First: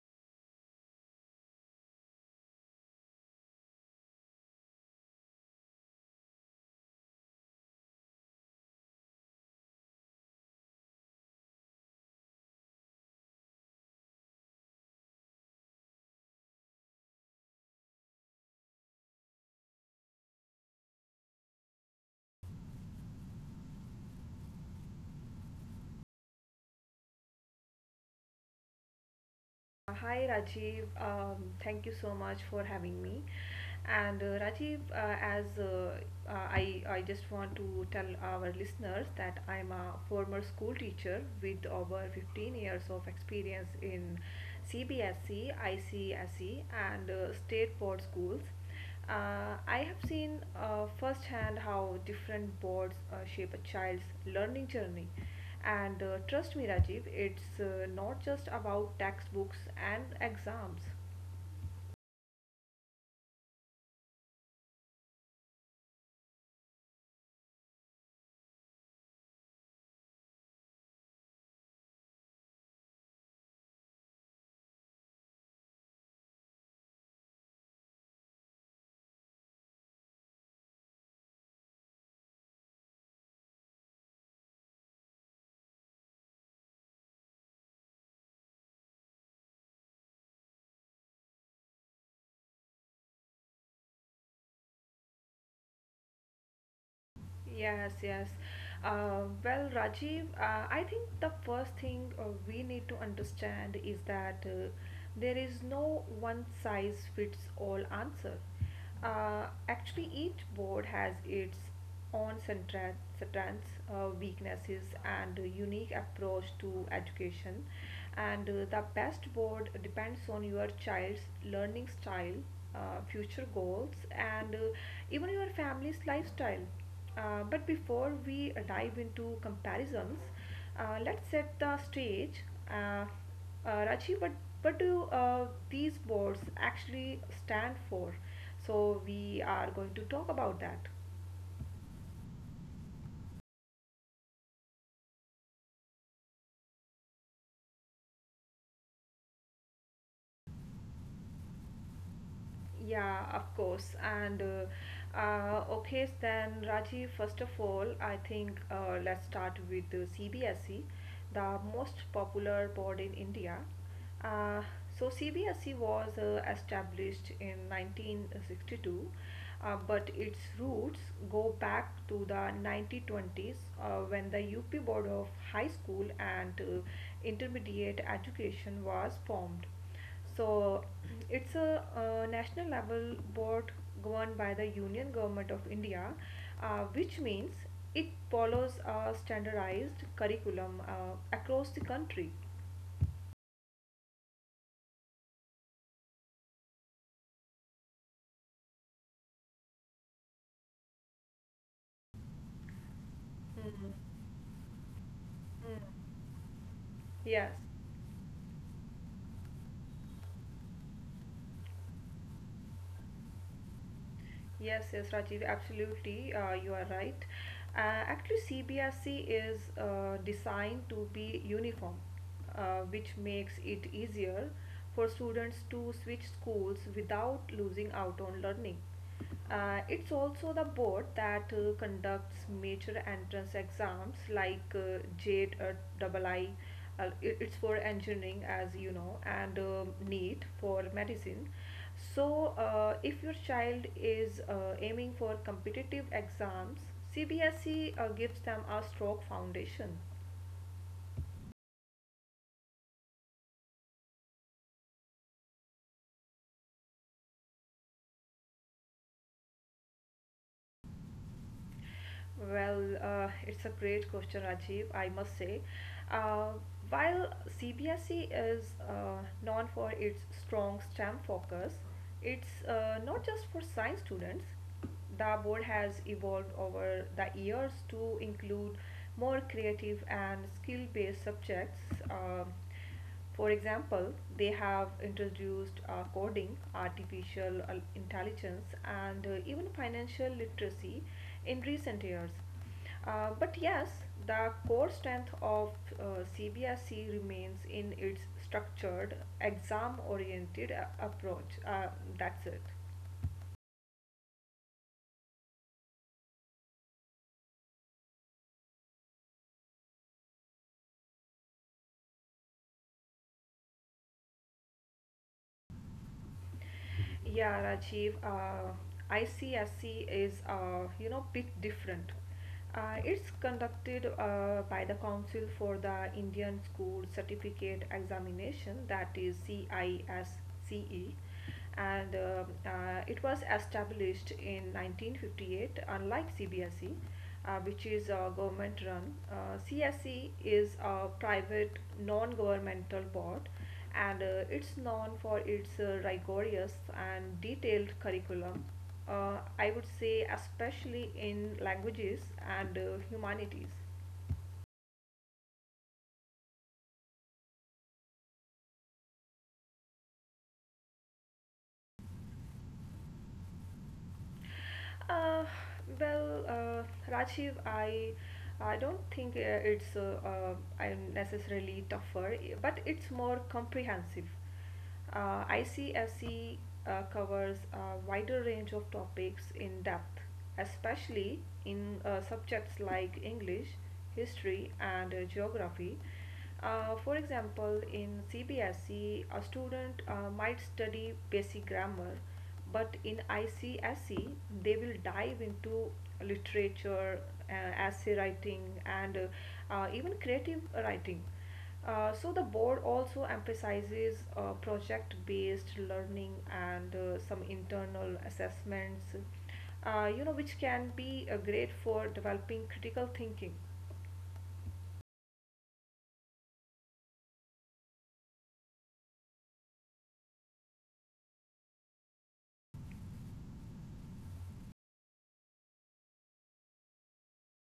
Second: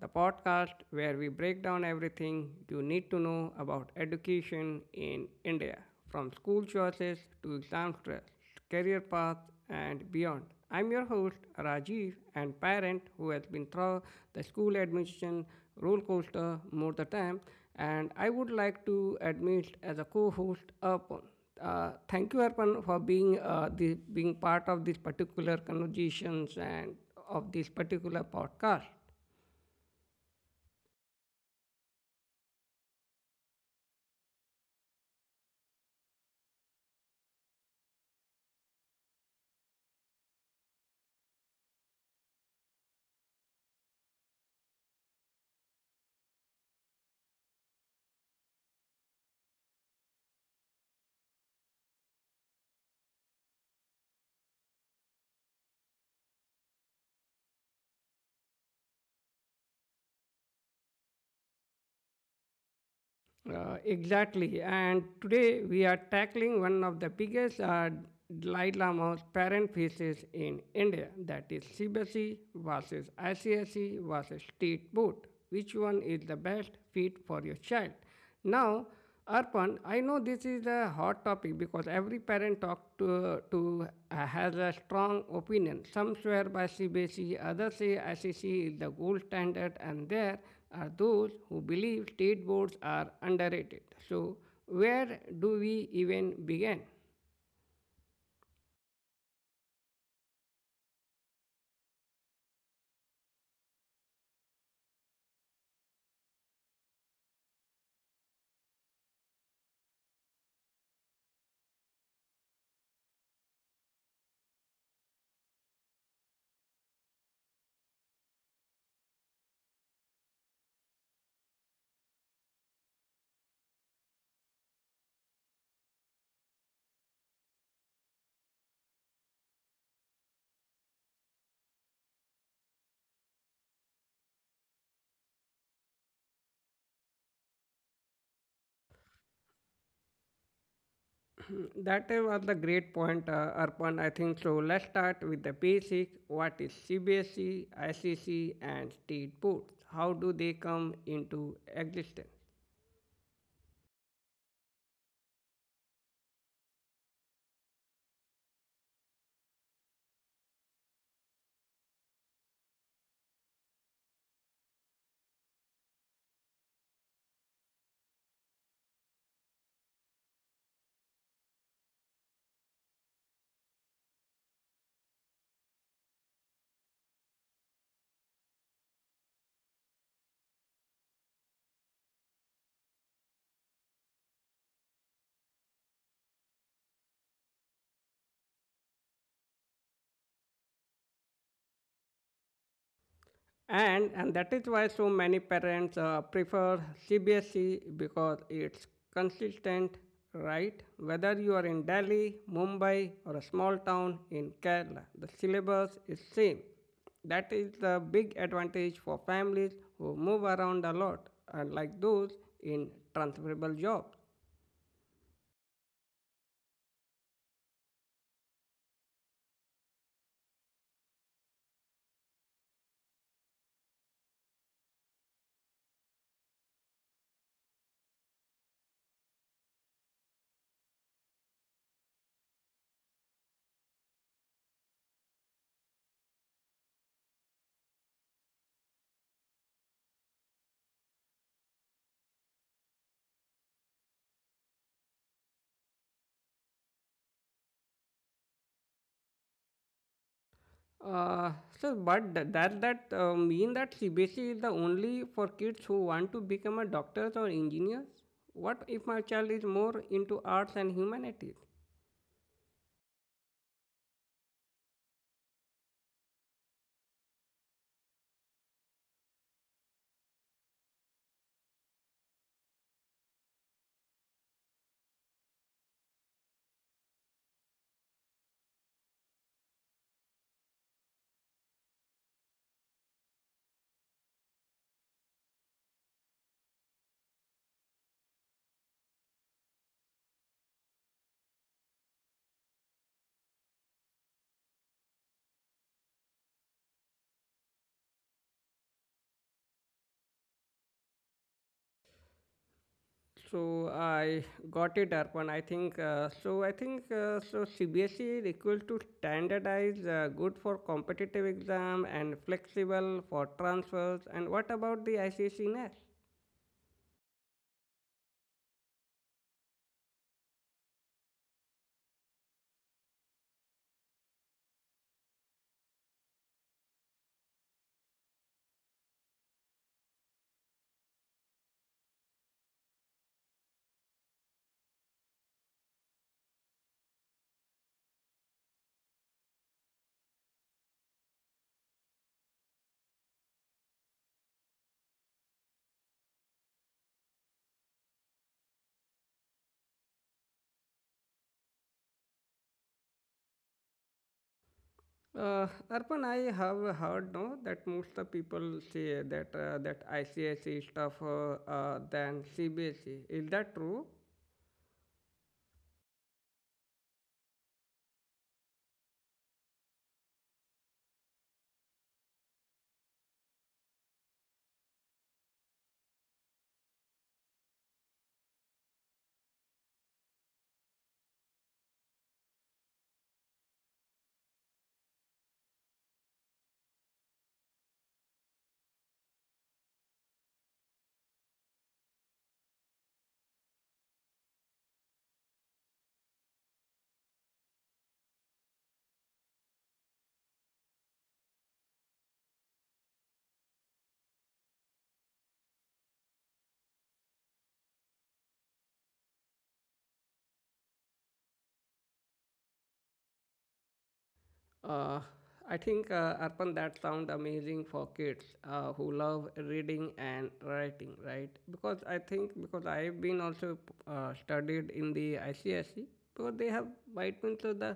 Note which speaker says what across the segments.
Speaker 1: the podcast where we break down everything you need to know about education in India, from school choices to exam stress, career paths, and beyond. I'm your host, Rajiv, and parent who has been through the school admission roller coaster more the time, and I would like to admit as a co-host, Arpan. Thank you, Arpan, for being part of these particular conversations and of this particular podcast.
Speaker 2: Hi Rajiv, thank you so much for having me. And Rajiv, I just want to tell our listeners that I'm a former school teacher with over 15 years of experience in CBSE, ICSE, and state board schools. I have seen firsthand how different boards shape a child's learning journey. And trust me, Rajiv, it's not just about textbooks and exams.
Speaker 1: Exactly. And today we are tackling one of the biggest Dalai Lama's parent faces in India, that is CBSE versus ICSE versus state board. Which one is the best fit for your child? Now, Arpan, I know this is a hot topic because every parent talk to has a strong opinion. Some swear by CBSE, others say SEC is the gold standard, and there are those who believe state boards are underrated. So, where do we even begin?
Speaker 2: Yes, yes. Well, Rajiv, I think the first thing we need to understand is that there is no one size fits all answer. Actually, each board has its own strengths, weaknesses, and a unique approach to education. And the best board depends on your child's learning style, future goals, and even your family's lifestyle. But before we dive into comparisons, let's set the stage. Uh, Raji, what do these boards actually stand for? So, we are going to talk about that.
Speaker 1: That was the great point, Arpan. I think so. Let's start with the basic. What is CBSE, SEC, and state boards? How do they come into existence?
Speaker 2: Yeah, of course. And okay, then Rajiv, first of all, I think let's start with the CBSE, the most popular board in India. Uh, so CBSE was established in 1962, but its roots go back to the 1920s when the UP Board of High School and Intermediate Education was formed. So it's a national level board governed by the Union Government of India, which means it follows a standardized curriculum across the country.
Speaker 1: And that is why so many parents prefer CBSE because it's consistent, right? Whether you are in Delhi, Mumbai, or a small
Speaker 2: Mhm.
Speaker 1: town in Kerala, the
Speaker 2: Mm.
Speaker 1: syllabus is same. That
Speaker 2: Yes,
Speaker 1: is the big advantage for families who move around a lot, unlike those in transferable jobs.
Speaker 2: yes, yes, Rajiv, absolutely, you are right. Actually, CBSE is designed to be uniform, which makes it easier for students to switch schools without losing out on learning. It's also the board that conducts major entrance exams like JAT, II. It's for engineering, as you know, and NEET for medicine. So, if your child is aiming for competitive exams, CBSE gives them a strong foundation.
Speaker 1: Uh, but that mean that CBSE is the only for kids who want to become a doctors or engineers. What if my child is more into arts and humanities?
Speaker 2: Well, it's a great question, Rajiv, I must say. Uh, while CBSE is known for its strong STEM focus, it's not just for science students. The board has evolved over the years to include more creative and skill based subjects. Um, for example, they have introduced coding, artificial intelligence, and even financial literacy in recent years. But yes, the core strength of CBSE remains in its structured, exam oriented approach. That's it.
Speaker 1: So I got it, Arpan. I think so. I think so. CBSE is equal to standardized, good for competitive exam and flexible for transfers. And what about the ICC NET?
Speaker 2: Yeah, Rajiv, ICSC is bit different. It's conducted by the Council for the Indian School Certificate Examination, that is CISCE, and it was established in 1958, unlike CBSE, which is government run. CSE is a private non governmental board, and it's known for its rigorous and detailed curriculum. I would say, especially in languages and humanities.
Speaker 1: Arpan, I have heard no that most of people say that ICIC stuff than CBSE. Is that true?
Speaker 2: Uh, well, Rajiv, I don't think it's I'm necessarily tougher, but it's more comprehensive. ICFC covers a wider range of topics in depth, especially in subjects like English, history, and geography. For example, in CBSE, a student might study basic grammar, but in ICSE they will dive into literature, essay writing, and even creative writing. So the board also emphasizes project-based learning and some internal assessments, which can be great for developing critical thinking.
Speaker 1: Uh, I think Arpan, that sound amazing for kids who love reading and writing, right? Because I think, because I've been also studied in the ICSE, so they have vitamins of the.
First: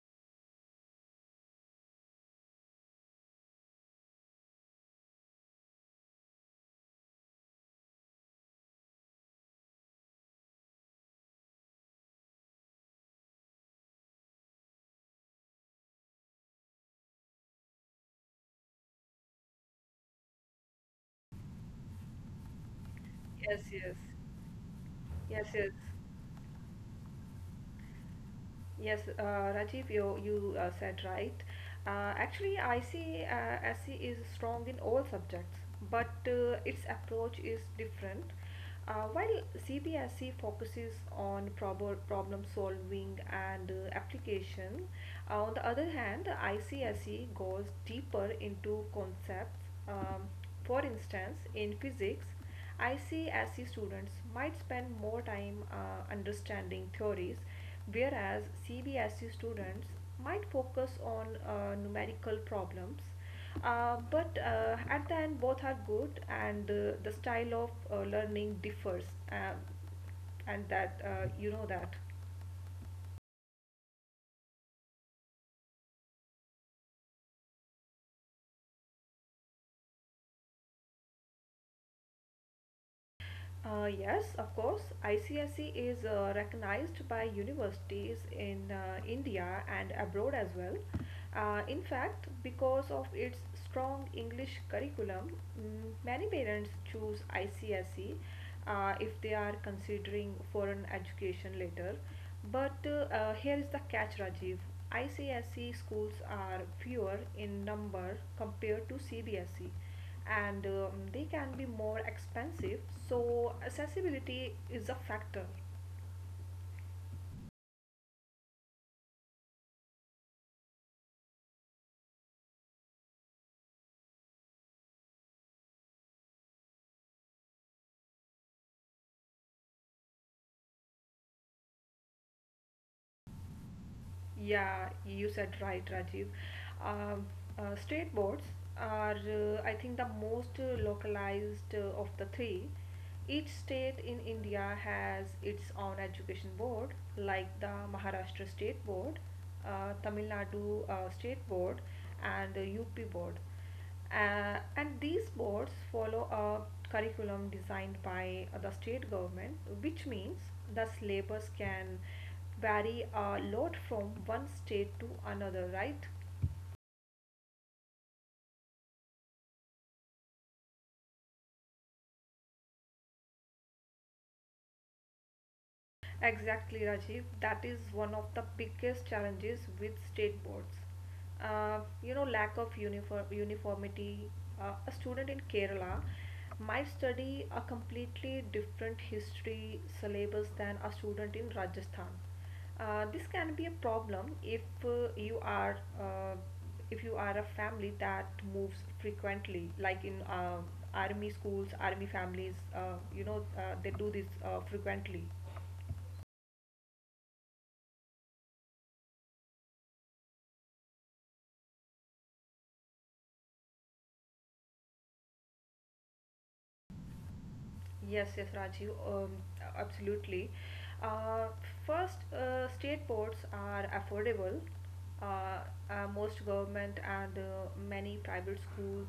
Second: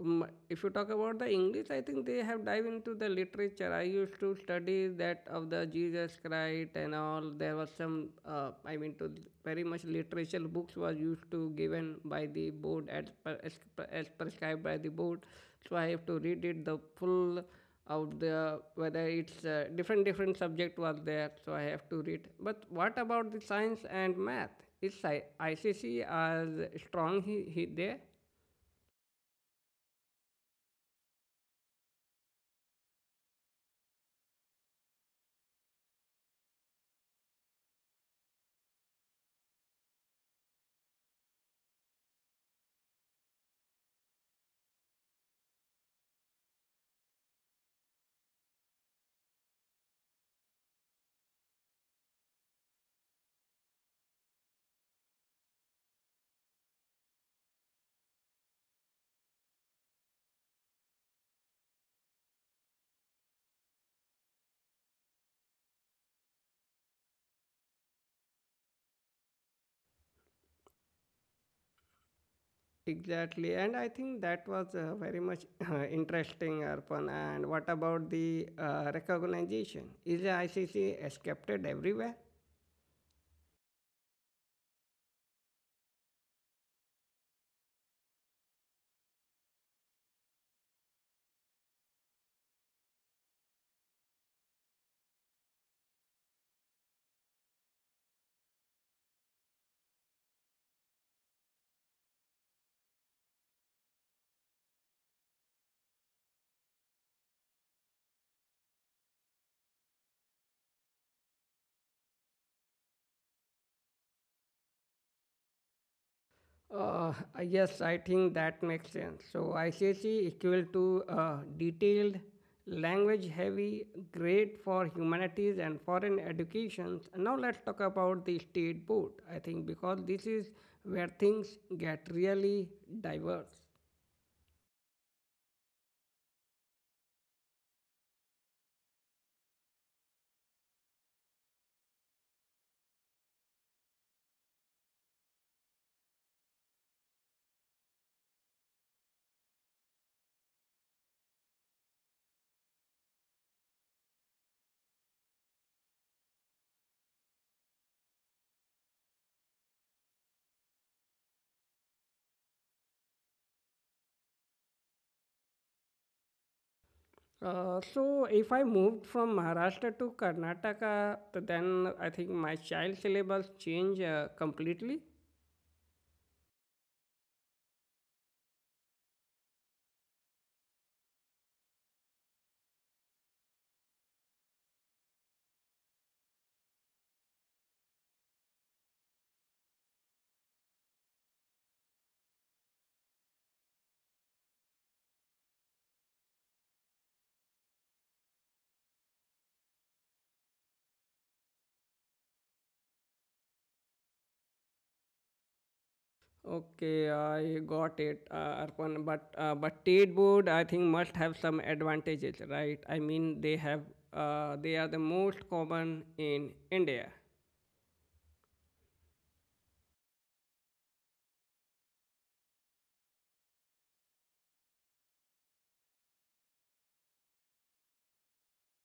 Speaker 1: If you talk about the English, I think they have dive into the literature. I used to study that of the Jesus Christ and all. There was some, I mean, to very much literature books was used to given by the board as prescribed by the board. So I have to read it the full out the whether it's different subject was there. So I have to read. But what about the
Speaker 2: Yes,
Speaker 1: science
Speaker 2: yes,
Speaker 1: and math? Is
Speaker 2: yes, yes.
Speaker 1: ICC as strong he there?
Speaker 2: Yes, Rajiv, you said right. Uh, actually, IC SC is strong in all subjects, but its approach is different. While CBSE focuses on problem solving and application, on the other hand, ICSE goes deeper into concepts. Um, for instance, in physics, ICSE students might spend more time understanding theories, whereas CBSE students might focus on numerical problems. But at the end, both are good, and the style of learning differs, um, and that you know that.
Speaker 1: Exactly, and I think that was very much interesting, Arpan. And what about the recognition? Is the ICC accepted everywhere?
Speaker 2: Yes, of course. ICSE is recognized by universities in India and abroad as well. In fact, because of its strong English curriculum, many parents choose ICSE if they are considering foreign education later. But here is the catch, Rajiv. ICSE schools are fewer in number compared to CBSE, and they can be more expensive. So, accessibility is a factor.
Speaker 1: Uh, yes, I think that makes sense. So ICC equal to detailed, language-heavy, great for humanities and foreign educations. Now let's talk about the state board. I think because this is where things get really diverse.
Speaker 2: Yeah, you said right, Rajiv. Um, state boards are, I think, the most localized of the three. Each state in India has its own education board, like the Maharashtra State Board, Tamil Nadu State Board, and UP Board. And these boards follow a curriculum designed by the state government, which means the syllabus can vary a lot from one state to another, right?
Speaker 1: So if I moved from Maharashtra to Karnataka, then I think my child syllabus changed completely.
Speaker 2: Exactly, Rajiv. That is one of the biggest challenges with state boards. Lack of uniform uniformity. A student in Kerala might study a completely different history syllabus than a student in Rajasthan. This can be a problem if you are if you are a family that moves frequently, like in army schools, army families. They do this frequently.
Speaker 1: Okay, I got it, Arpan. But state board, I think, must have some advantages, right? I mean, they have they are the most common in India.
Speaker 2: Yes, yes, Rajiv, absolutely. Uh, first, state ports are affordable. Uh, most government and many private schools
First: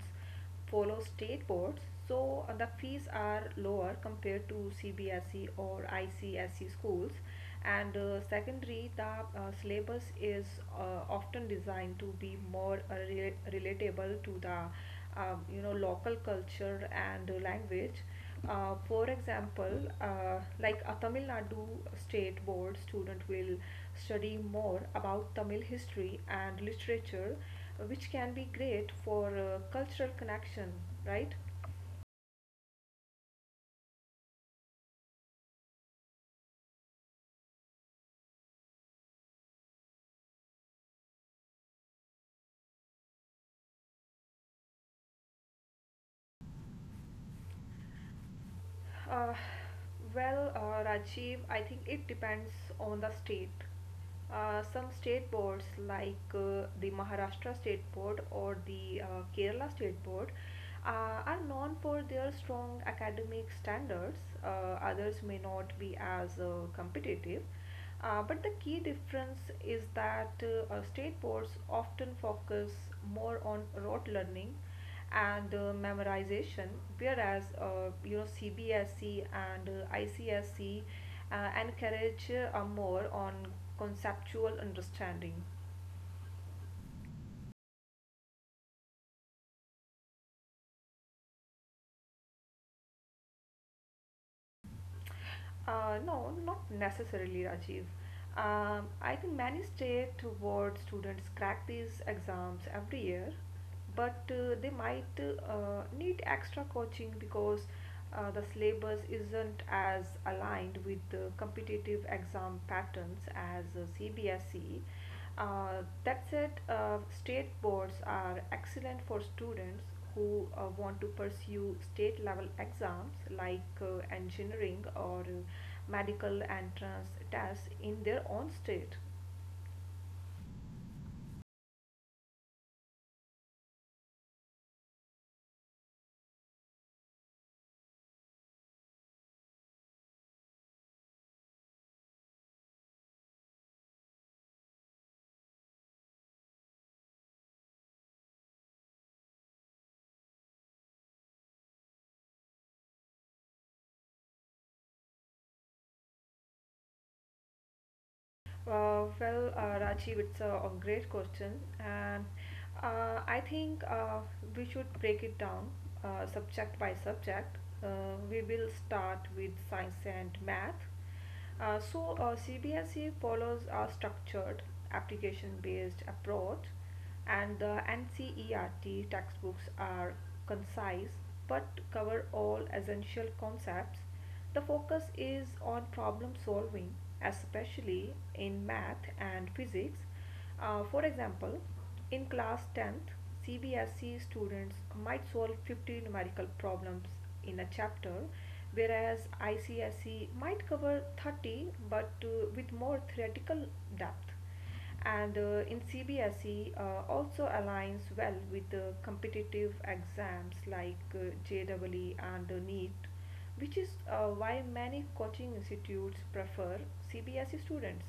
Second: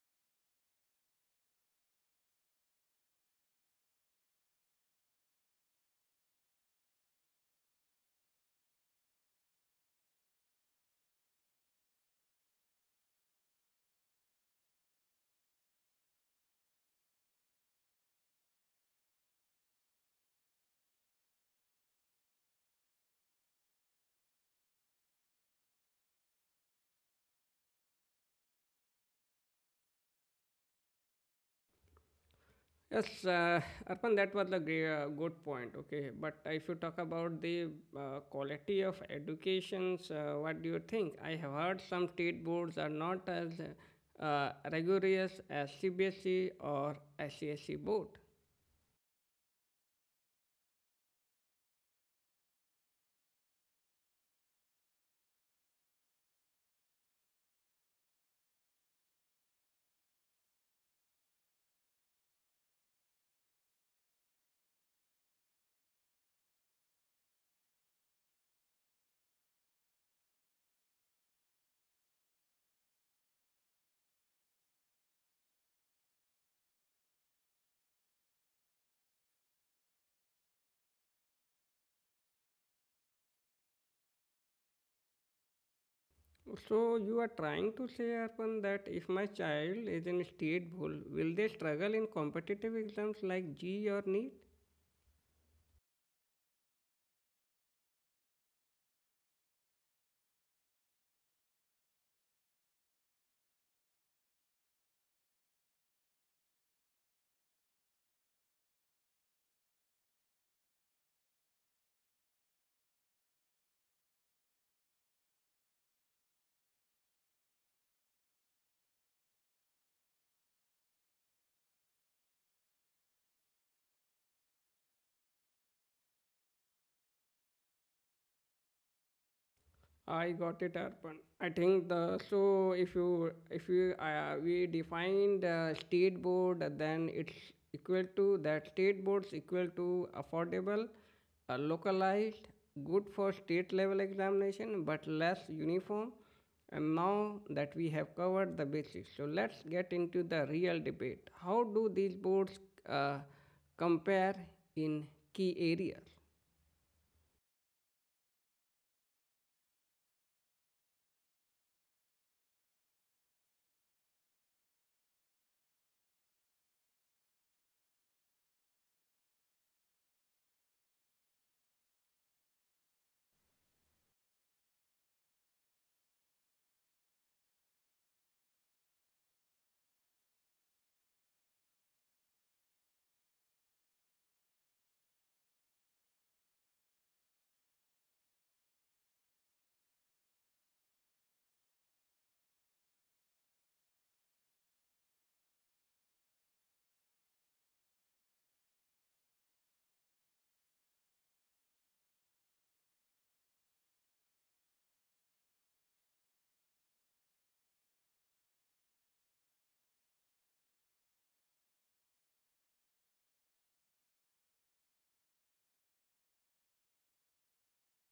Speaker 2: follow state boards, so the fees are lower compared to CBSE or ICSE schools. And secondary, the syllabus is often designed to be more relatable to the local culture and language. For example, like a Tamil Nadu State Board student will study more about Tamil history and literature, which can be great for cultural connection, right?
Speaker 1: Yes, Arpan, that was a great, good point. Okay, but if you talk about the quality of educations, what do you think? I have heard some state boards are not as rigorous as CBSE or SCSE board.
Speaker 2: Uh, well, Rajiv, I think it depends on the state. Some state boards, like the Maharashtra State Board or the Kerala State Board, uh, are known for their strong academic standards. Uh, others may not be as competitive. But the key difference is that state boards often focus more on rote learning and memorization, whereas CBSE and ICSC encourage more on conceptual understanding.
Speaker 1: So you are trying to say, Arpan, that if my child is in state board, will they struggle in competitive exams like G E or NEET?
Speaker 2: No, not necessarily, Rajiv. I think many stay toward students crack these exams every year, but they might need extra coaching because the syllabus isn't as aligned with the competitive exam patterns as CBSE. That said, state boards are excellent for students who want to pursue state level exams like engineering or medical entrance tests in their own state.
Speaker 1: I got it, Arpan. I think the so if you we define the state board, then it's equal to that state boards equal to affordable, localized, good for state level examination, but less uniform. And now that we have covered the basics, so let's get into the real debate. How do these boards uh, compare in key areas?
Speaker 2: Well, Rajiv, it's a great question, and I think we should break it down subject by subject. We will start with science and math. So, CBSE follows a structured application based approach, and the NCERT textbooks are concise but cover all essential concepts. The focus is on problem solving, especially in math and physics. For example, in class 10th, CBSE students might solve 50 numerical problems in a chapter, whereas ICSE might cover 30, but with more theoretical depth. And in CBSE also aligns well with the competitive exams like JEE and NEET, which is why many coaching institutes prefer CBSE students.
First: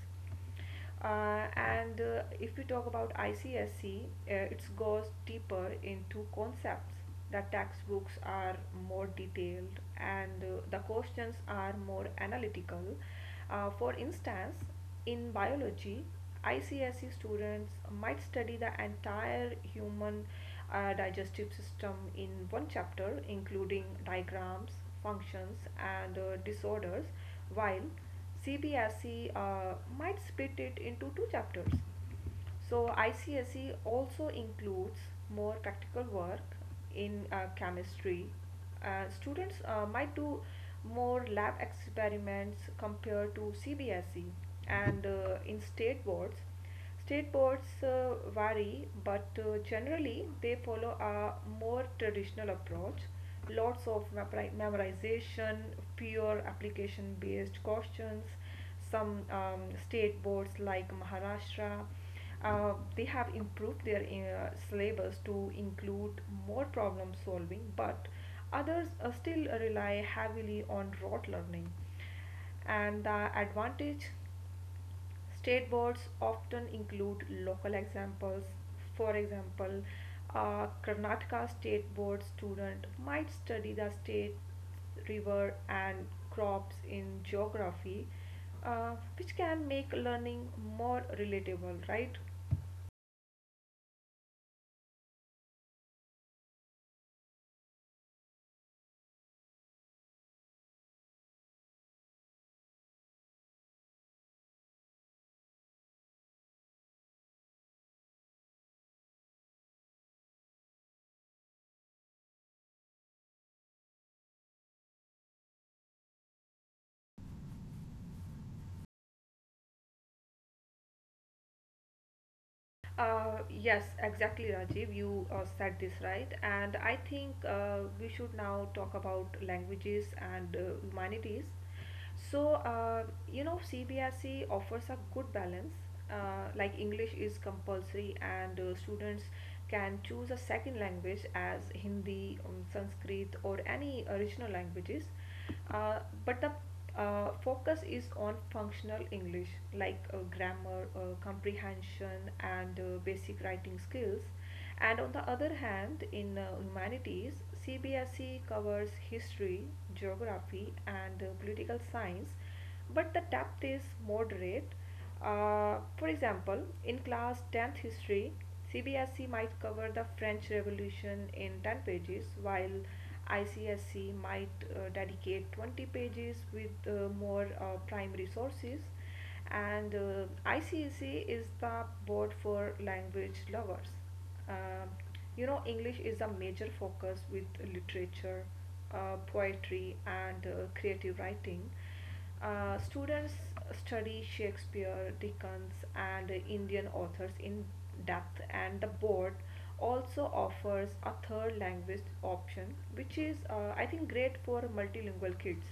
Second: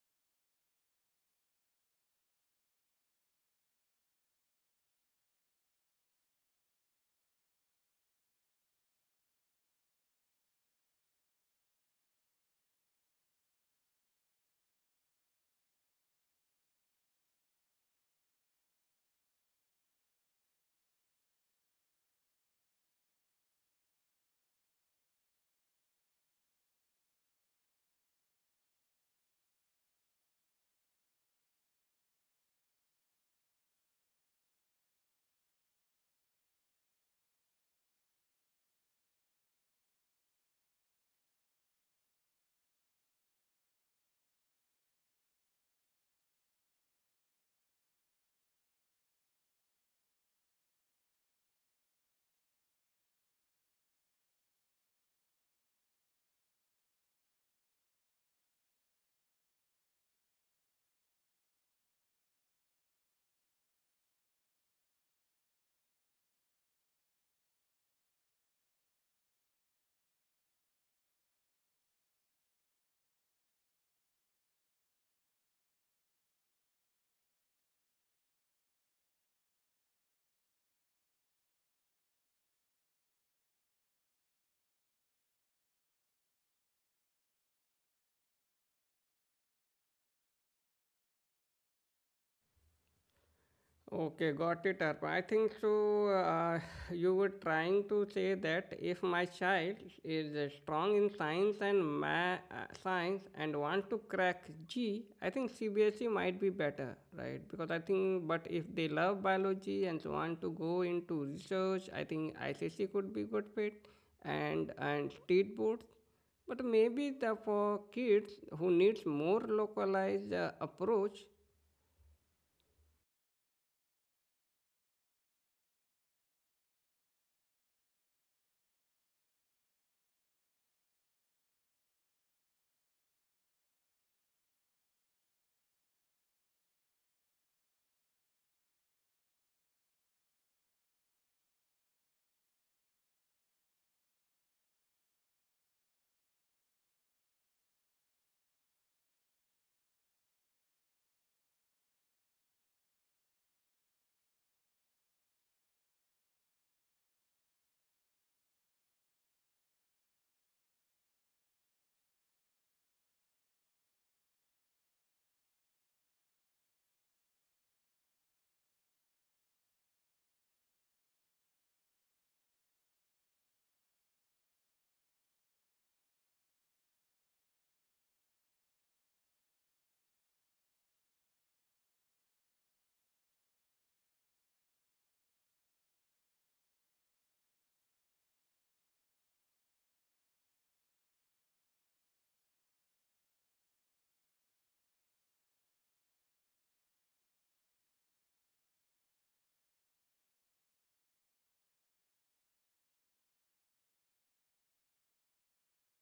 Speaker 2: And if we talk about ICSC, it goes deeper into concepts. The textbooks are more detailed, and the questions are more analytical. For instance, in biology, ICSE students might study the entire human digestive system in one chapter, including diagrams, functions, and disorders, while CBSE might split it into two chapters. So ICSE also includes more practical work in chemistry. Students might do more lab experiments compared to CBSE, and in state boards. State boards vary, but generally they follow a more traditional approach. Lots of memorization, pure application based questions. Some state boards like Maharashtra, they have improved their syllabus to include more problem solving, but others still rely heavily on rote learning. And the advantage: state boards often include local examples. For example, a Karnataka state board student might study the state river and crops in geography, which can make learning more relatable, right?
Speaker 1: Okay, got it, Arpa. I think so. You were trying to say that if my child is strong in science and want to crack G, I think CBSE might be better, right? Because I think, but if they love biology and want to go into research, I think ICC could be good fit, and state boards. But maybe the for kids who needs more localized approach.
Speaker 2: Yes, exactly, Rajiv. You said this right. And I think we should now talk about languages and humanities. So, CBSE offers a good balance. Like English is compulsory, and students can choose a second language as Hindi, Sanskrit, or any original languages. Uh, but the focus is on functional English like grammar, comprehension, and basic writing skills. And on the other hand, in humanities, CBSE covers history, geography, and political science, but the depth is moderate. For example, in class 10th history, CBSE might cover the French Revolution in 10 pages, while ICSE might dedicate 20 pages with more primary sources and ICEC is the board for language lovers. Um, you know, English is a major focus with literature, poetry, and creative writing. Students study Shakespeare, Dickens, and Indian authors in depth, and the board also offers a third language option, which is, I think, great for multilingual kids.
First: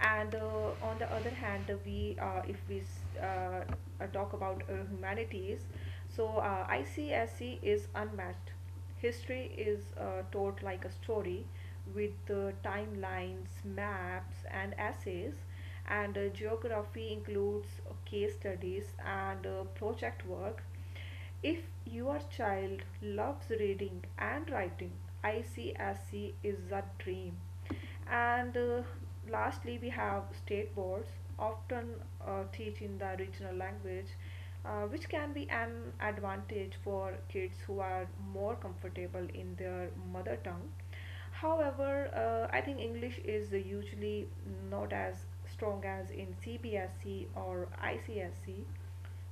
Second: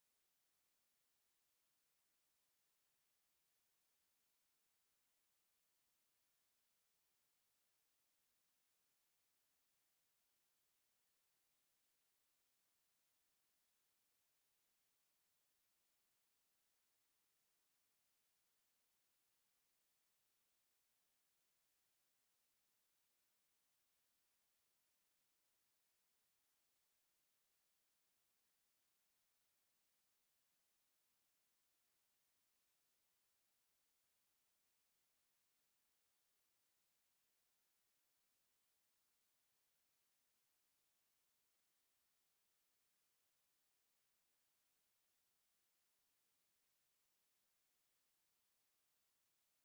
Speaker 2: And On the other hand, we if we s- talk about humanities, so ICSC is unmatched. History is told like a story, with timelines, maps, and essays. And Geography includes case studies and project work. If your child loves reading and writing, ICSC is a dream. And Lastly, we have state boards. Often teach in the regional language, which can be an advantage for kids who are more comfortable in their mother tongue. However, I think English is usually not as strong as in CBSE or ICSE.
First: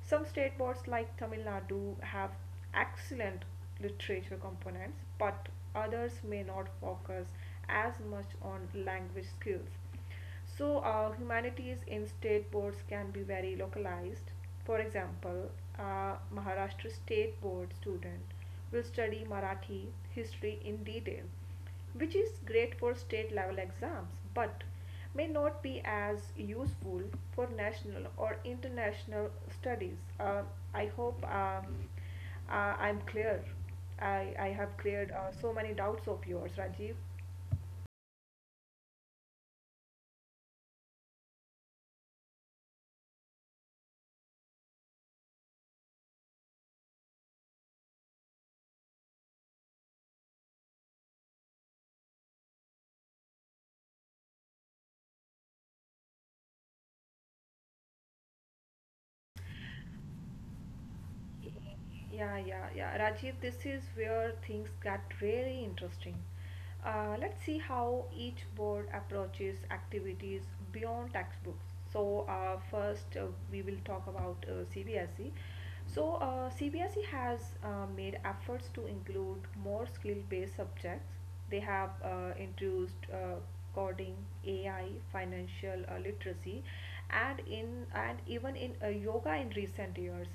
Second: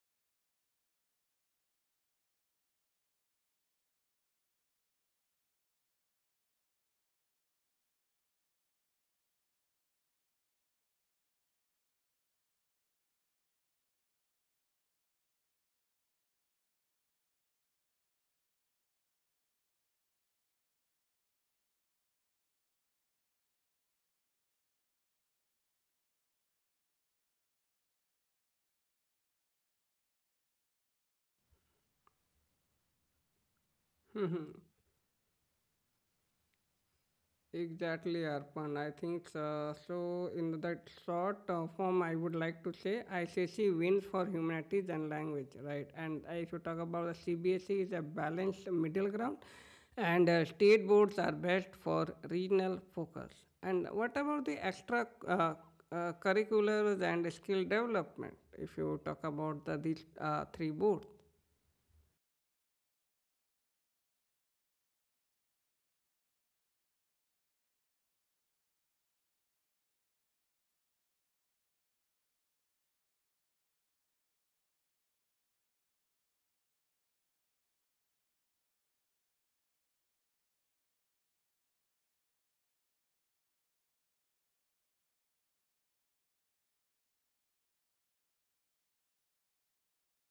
Speaker 2: Some state boards like Tamil Nadu have excellent literature components, but others may not focus as much on language skills. So, humanities in state boards can be very localized. For example, a Maharashtra State Board student will study Marathi history in detail, which is great for state level exams but may not be as useful for national or international studies. I hope I'm clear. I have cleared so many doubts of yours, Rajiv.
Speaker 1: Exactly, Arpan. I think so. In that short form, I would like to say ICC wins for humanities and language, right? And if you talk about the CBSE, is a balanced middle ground, and state boards are best for regional focus. And what about the extra curriculars and skill development? If you talk about these three boards.
Speaker 2: Yeah, yeah, yeah. Rajiv, this is where things get really interesting. Let's see how each board approaches activities beyond textbooks. So, first, we will talk about CBSE. So, CBSE has made efforts to include more skill based subjects. They have introduced coding, AI, financial literacy, and even in yoga in recent years.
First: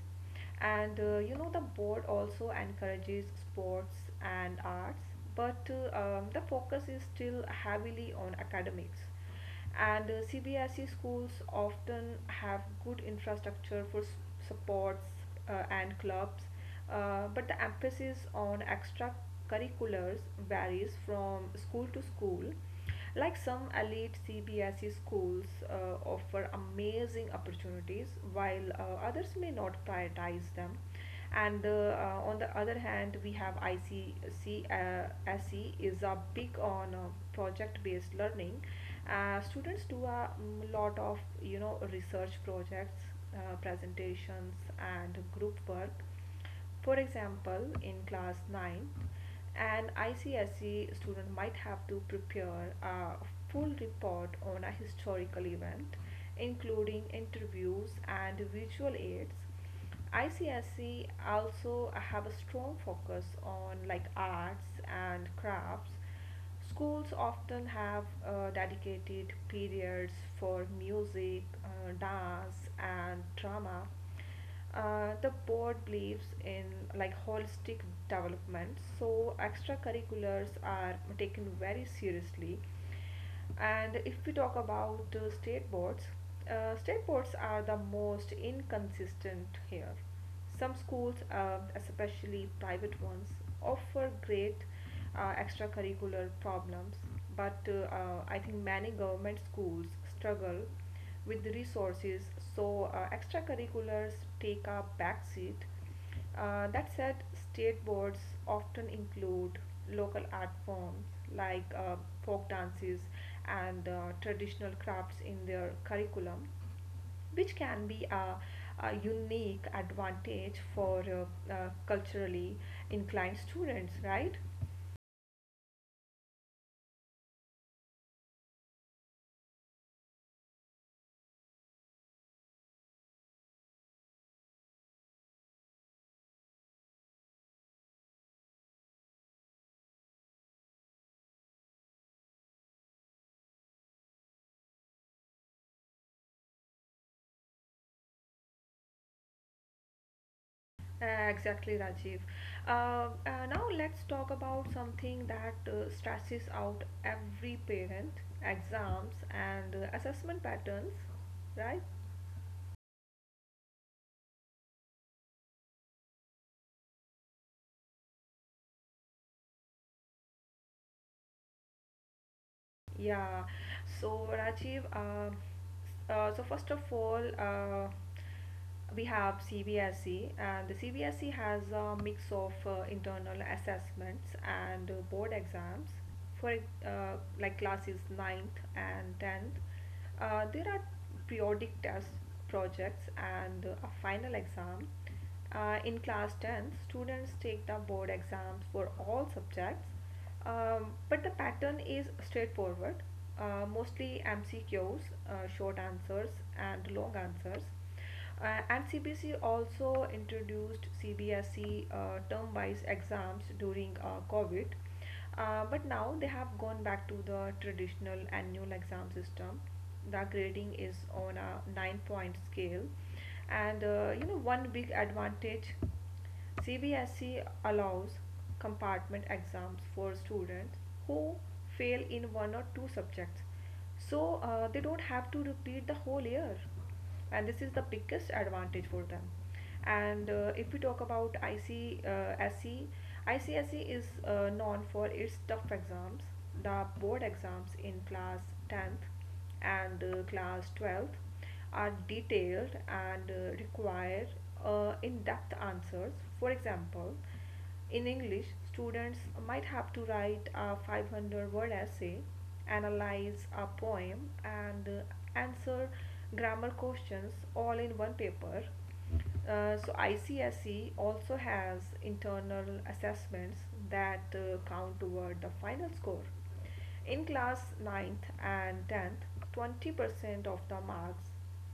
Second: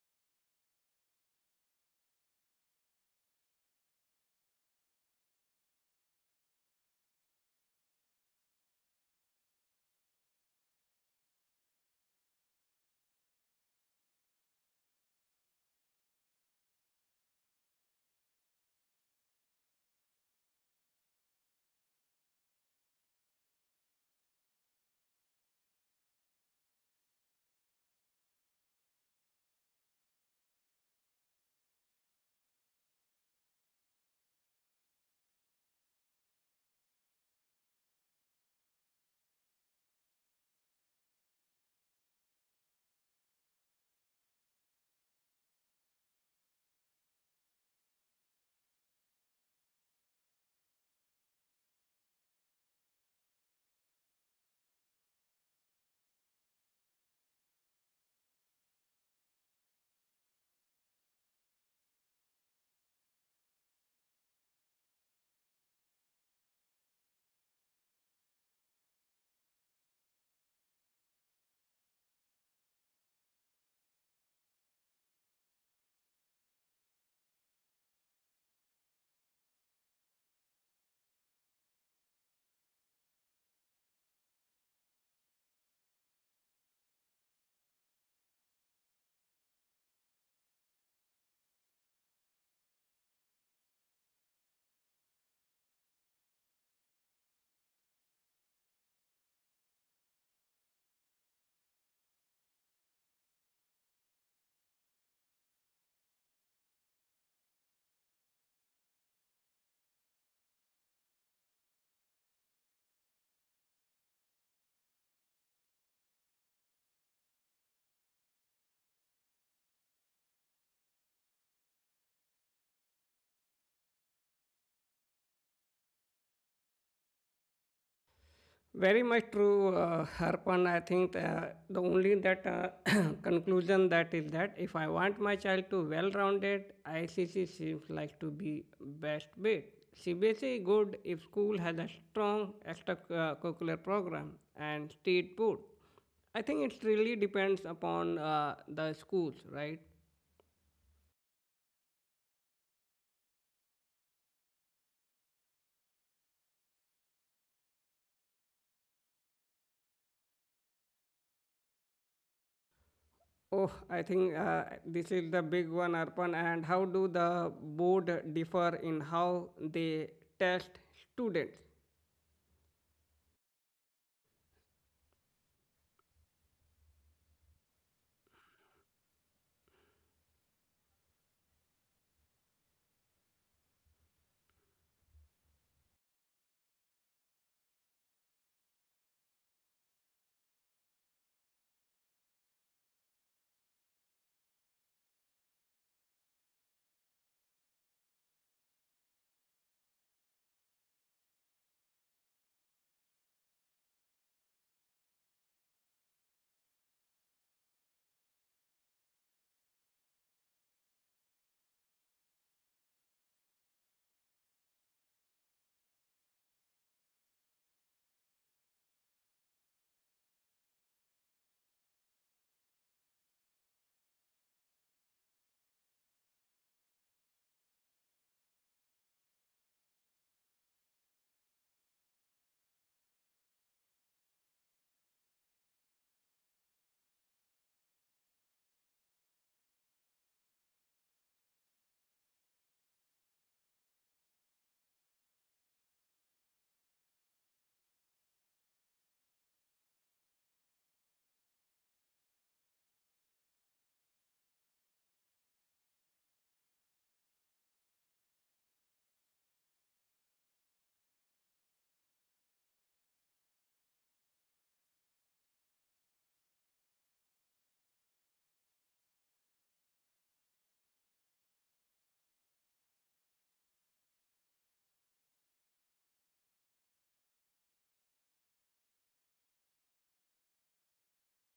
Speaker 2: And You know, the board also encourages sports and arts, but the focus is still heavily on academics. And CBSE schools often have good infrastructure for supports and clubs, but the emphasis on extracurriculars varies from school to school. Like, some elite CBSE schools offer amazing opportunities, while others may not prioritize them. And on the other hand, we have ICSE. SE is a big on project-based learning. Students do a lot of research projects, presentations, and group work. For example, in class 9th, an ICSE student might have to prepare a full report on a historical event, including interviews and visual aids. ICSE also have a strong focus on like arts and crafts. Schools often have dedicated periods for music, dance, and drama. The board believes in like holistic development, so extracurriculars are taken very seriously. And if we talk about state boards are the most inconsistent here. Some schools, especially private ones, offer great extracurricular problems, but I think many government schools struggle with the resources, so extracurriculars take a back seat. That said, state boards often include local art forms like folk dances and traditional crafts in their curriculum, which can be a unique advantage for culturally inclined students, right?
Speaker 1: Very much true, Harpan. I think the only that conclusion that is that if I want my child to well-rounded, ICC seems like to be best bet. CBSE good if school has a strong extracurricular program, and state board. I think it really depends upon the schools, right?
Speaker 2: Exactly, Rajiv. Uh, uh, Now let's talk about something that stresses out every parent: exams and assessment patterns, right?
Speaker 1: Oh, I think this is the big one, Arpan. And how do the board differ in how they test students?
Speaker 2: Yeah. So Rajiv, so first of all, we have CBSE, and the CBSE has a mix of internal assessments and board exams for like classes ninth and 10th. There are periodic tests, projects, and a final exam. In class 10, students take the board exams for all subjects, but the pattern is straightforward. Mostly MCQs, short answers, and long answers. And CBC also introduced CBSE term-wise exams during COVID. But now they have gone back to the traditional annual exam system. The grading is on a nine-point scale, and you know, one big advantage: CBSE allows compartment exams for students who fail in one or two subjects, so they don't have to repeat the whole year. And this is the biggest advantage for them. And if we talk about ICSE is known for its tough exams. The board exams in class 10th and class 12th are detailed and require in-depth answers. For example, in English, students might have to write a 500-word word essay, analyze a poem, and answer grammar questions all in one paper. So ICSE also has internal assessments that count toward the final score. In class ninth and 10th, 20% of the marks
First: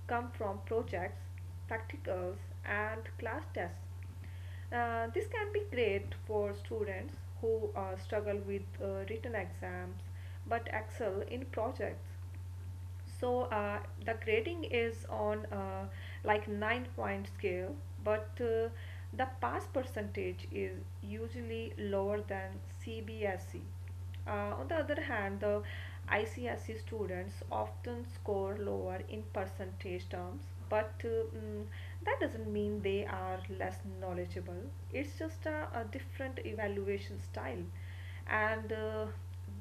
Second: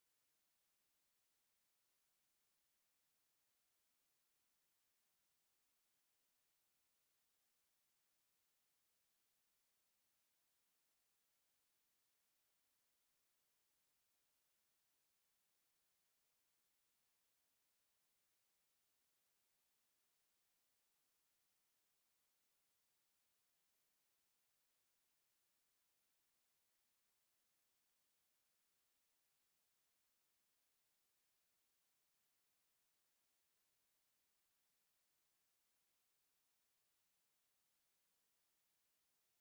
Speaker 2: come from projects, practicals, and class tests. This can be great for students who struggle with written exams but excel in projects. So the grading is on like 9-point scale, but the pass percentage is usually lower than CBSE. On the other hand, the ICSE students often score lower in percentage terms, but that doesn't mean they are less knowledgeable. It's just a different evaluation style. And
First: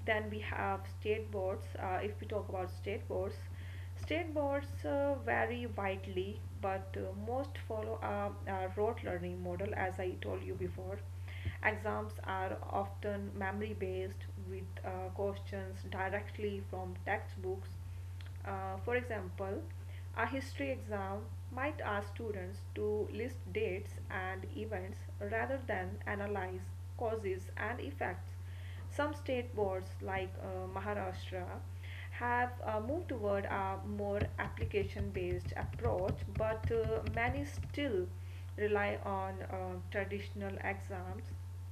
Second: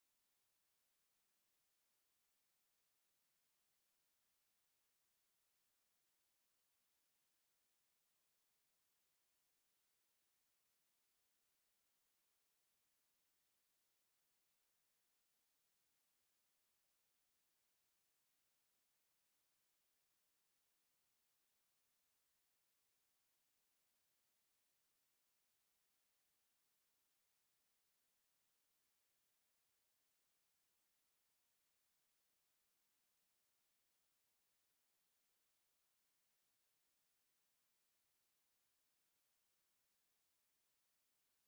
Speaker 2: Then we have state boards. If we talk about state boards State boards vary widely, but most follow a rote learning model, as I told you before. Exams are often memory based, with questions directly from textbooks. For example, a history exam might ask students to list dates and events rather than analyze causes and effects. Some state boards, like Maharashtra, have moved toward a more application based approach, but many still rely on traditional exams.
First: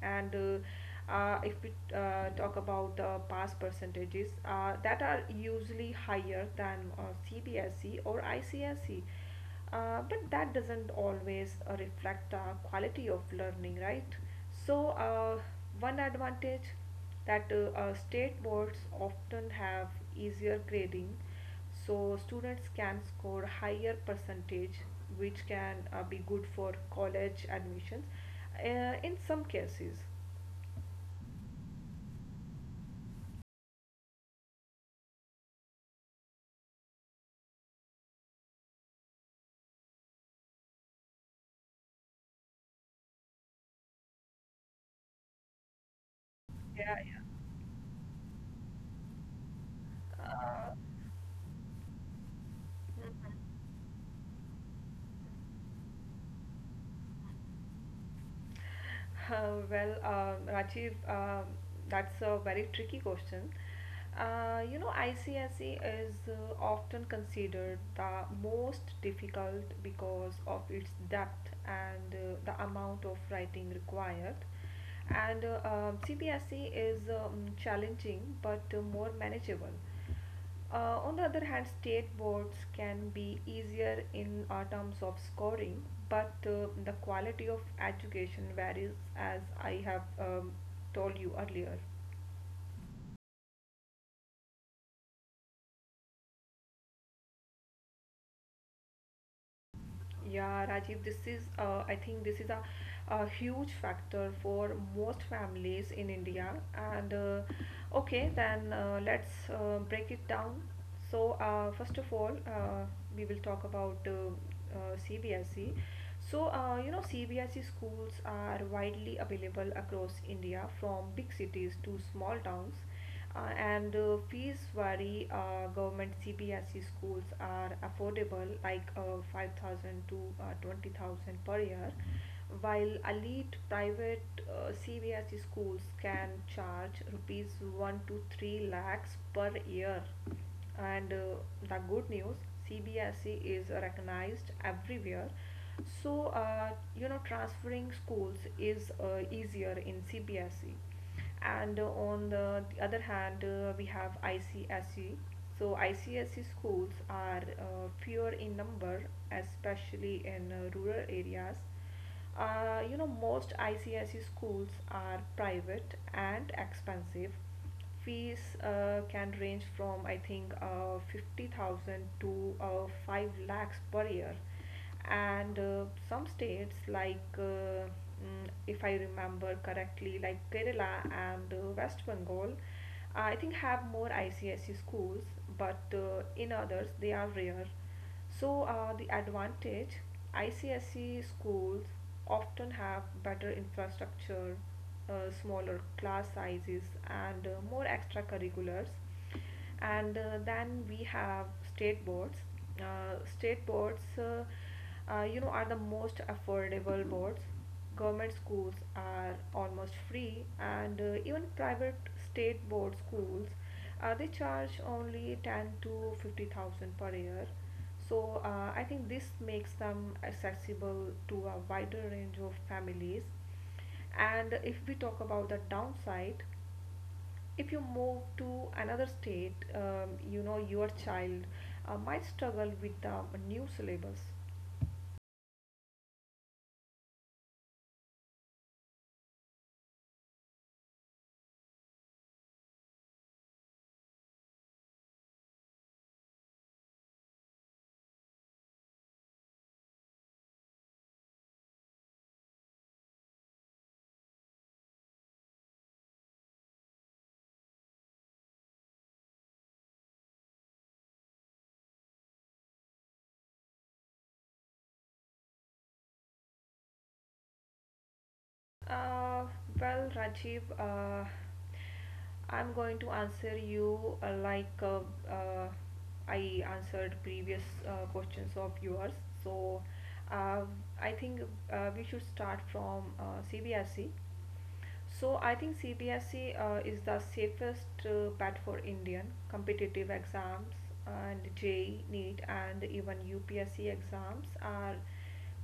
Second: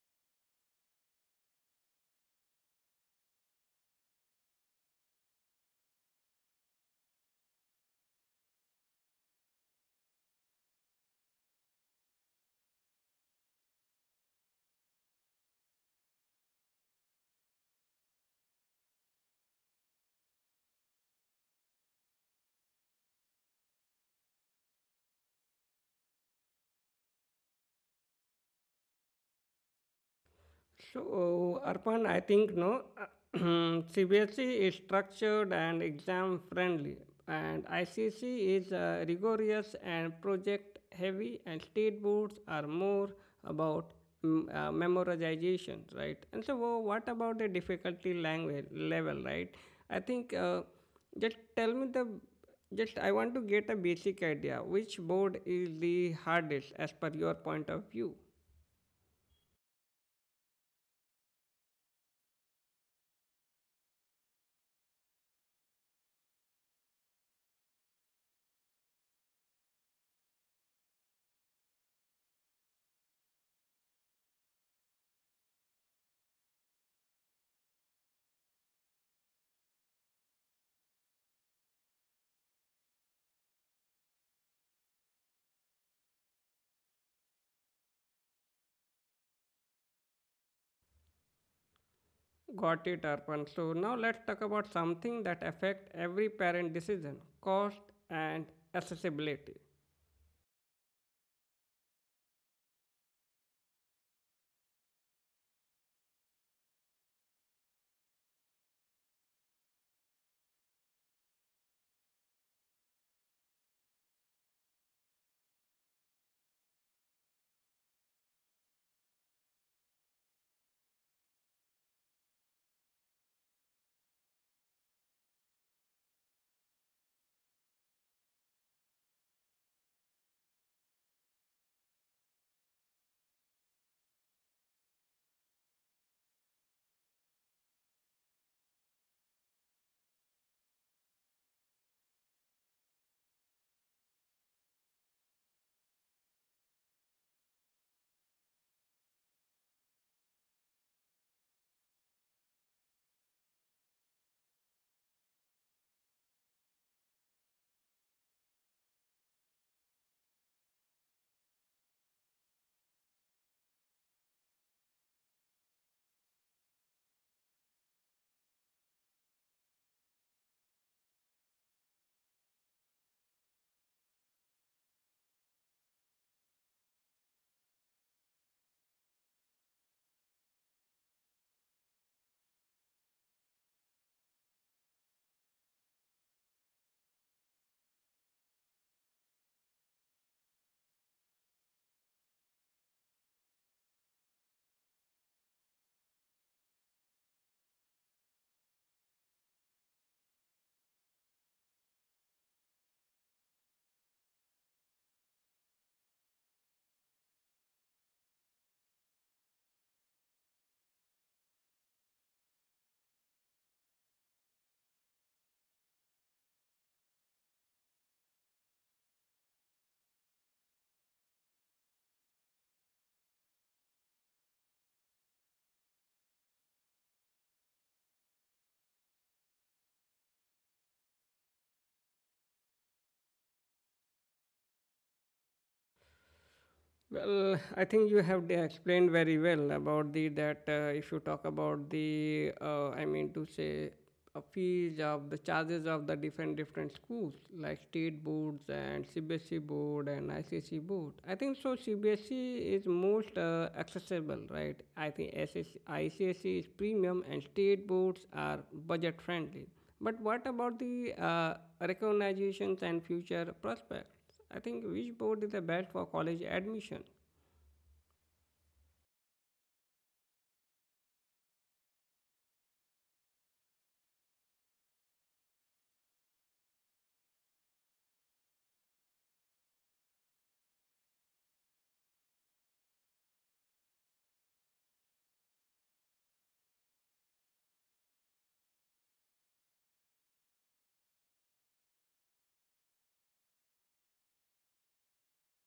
Speaker 2: And If we talk about the pass percentages, that are usually higher than CBSE or ICSE. But that doesn't always reflect the quality of learning, right? So one advantage that state boards often have: easier grading, so students can score higher percentage, which can be good for college admissions. In some cases,
Speaker 1: So, Arpan, I think no, CBSE is structured and exam friendly, and ICC is rigorous and project heavy, and state boards are more about memorization, right? And so,
Speaker 2: yeah,
Speaker 1: what
Speaker 2: yeah.
Speaker 1: about the difficulty language level, right? I think
Speaker 2: Uh,
Speaker 1: just tell me the, just I want to get a basic idea. Which board is the hardest as per your point of view?
Speaker 2: Well, Rajiv, that's a very tricky question. You know, ICSE is often considered the most difficult because of its depth and the amount of writing required. And CBSE is challenging but more manageable. On the other hand, state boards can be easier in our terms of scoring, but the quality of education varies, as I have told you earlier.
Speaker 1: Got it, Arpan. So now let's talk about something that affects every parent decision: cost and accessibility.
Speaker 2: Yeah, Rajiv, this is I think this is a huge factor for most families in India. And Okay, then let's break it down. So first of all, we will talk about CBSE. So you know, CBSE schools are widely available across India, from big cities to small towns. Uh, and Fees vary. Government CBSE schools are affordable, like 5,000 to 20,000 per year, while elite private CBSE schools can charge rupees 1 to 3 lakhs per year. And The good news: CBSE is recognized everywhere, so you know, transferring schools is easier in CBSE. And On the other hand, we have ICSE. So ICSE schools are fewer in number, especially in rural areas. You know, most ICSE schools are private and expensive. Fees can range from, I think, 50,000 to 5 lakhs per year. And some states, like if I remember correctly, like Kerala and West Bengal, I think have more ICSE schools, but in others they are rare. So, the advantage: ICSE schools often have better infrastructure, smaller class sizes, and more extracurriculars. And Then we have state boards. uh, state boards uh, you know, are the most affordable boards. Government schools are almost free, and even private state board schools they charge only 10 to 50,000 per year. So I think this makes them accessible to a wider range of families. And if we talk about the downside, if you move to another state, you know, your child might struggle with the new syllabus.
Speaker 1: Well, I think you have explained very well about the that if you talk about the I mean to say fees of the charges of the different schools like state boards and CBSE board and ICC board. I think so. CBSE is most accessible, right? I think ICSE is premium and state boards are budget friendly. But what about the recognitions and future prospects? I think which board is the best for college admission?
Speaker 2: Uh, well, Rajiv, I'm going to answer you like uh, I answered previous questions of yours. So uh, I think we should start from CBSE. So I think CBSE is the safest bet for Indian competitive exams, and JEE, NEET and even UPSC exams are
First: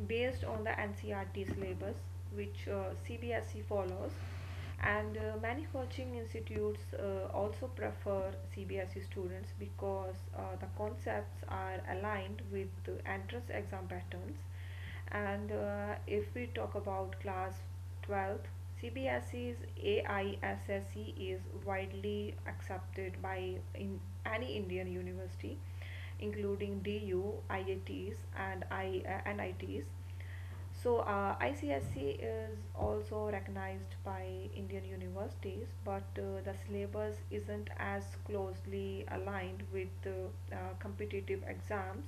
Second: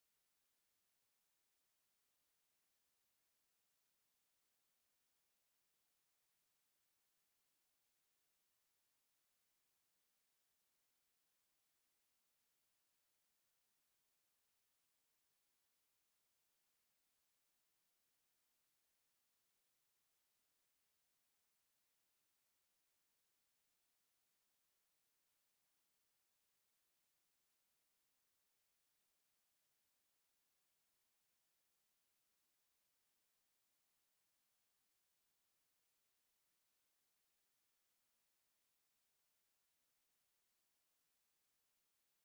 Speaker 2: based on the NCRT syllabus which CBSE follows. And many coaching institutes also prefer CBSE students because the concepts are aligned with the entrance exam patterns. And if we talk about class 12th, CBSE's AISSE is widely accepted by in any Indian university, including DU, IITs, and I, NITs. So ICSE is also recognized by Indian universities, but the syllabus isn't as closely aligned with competitive exams.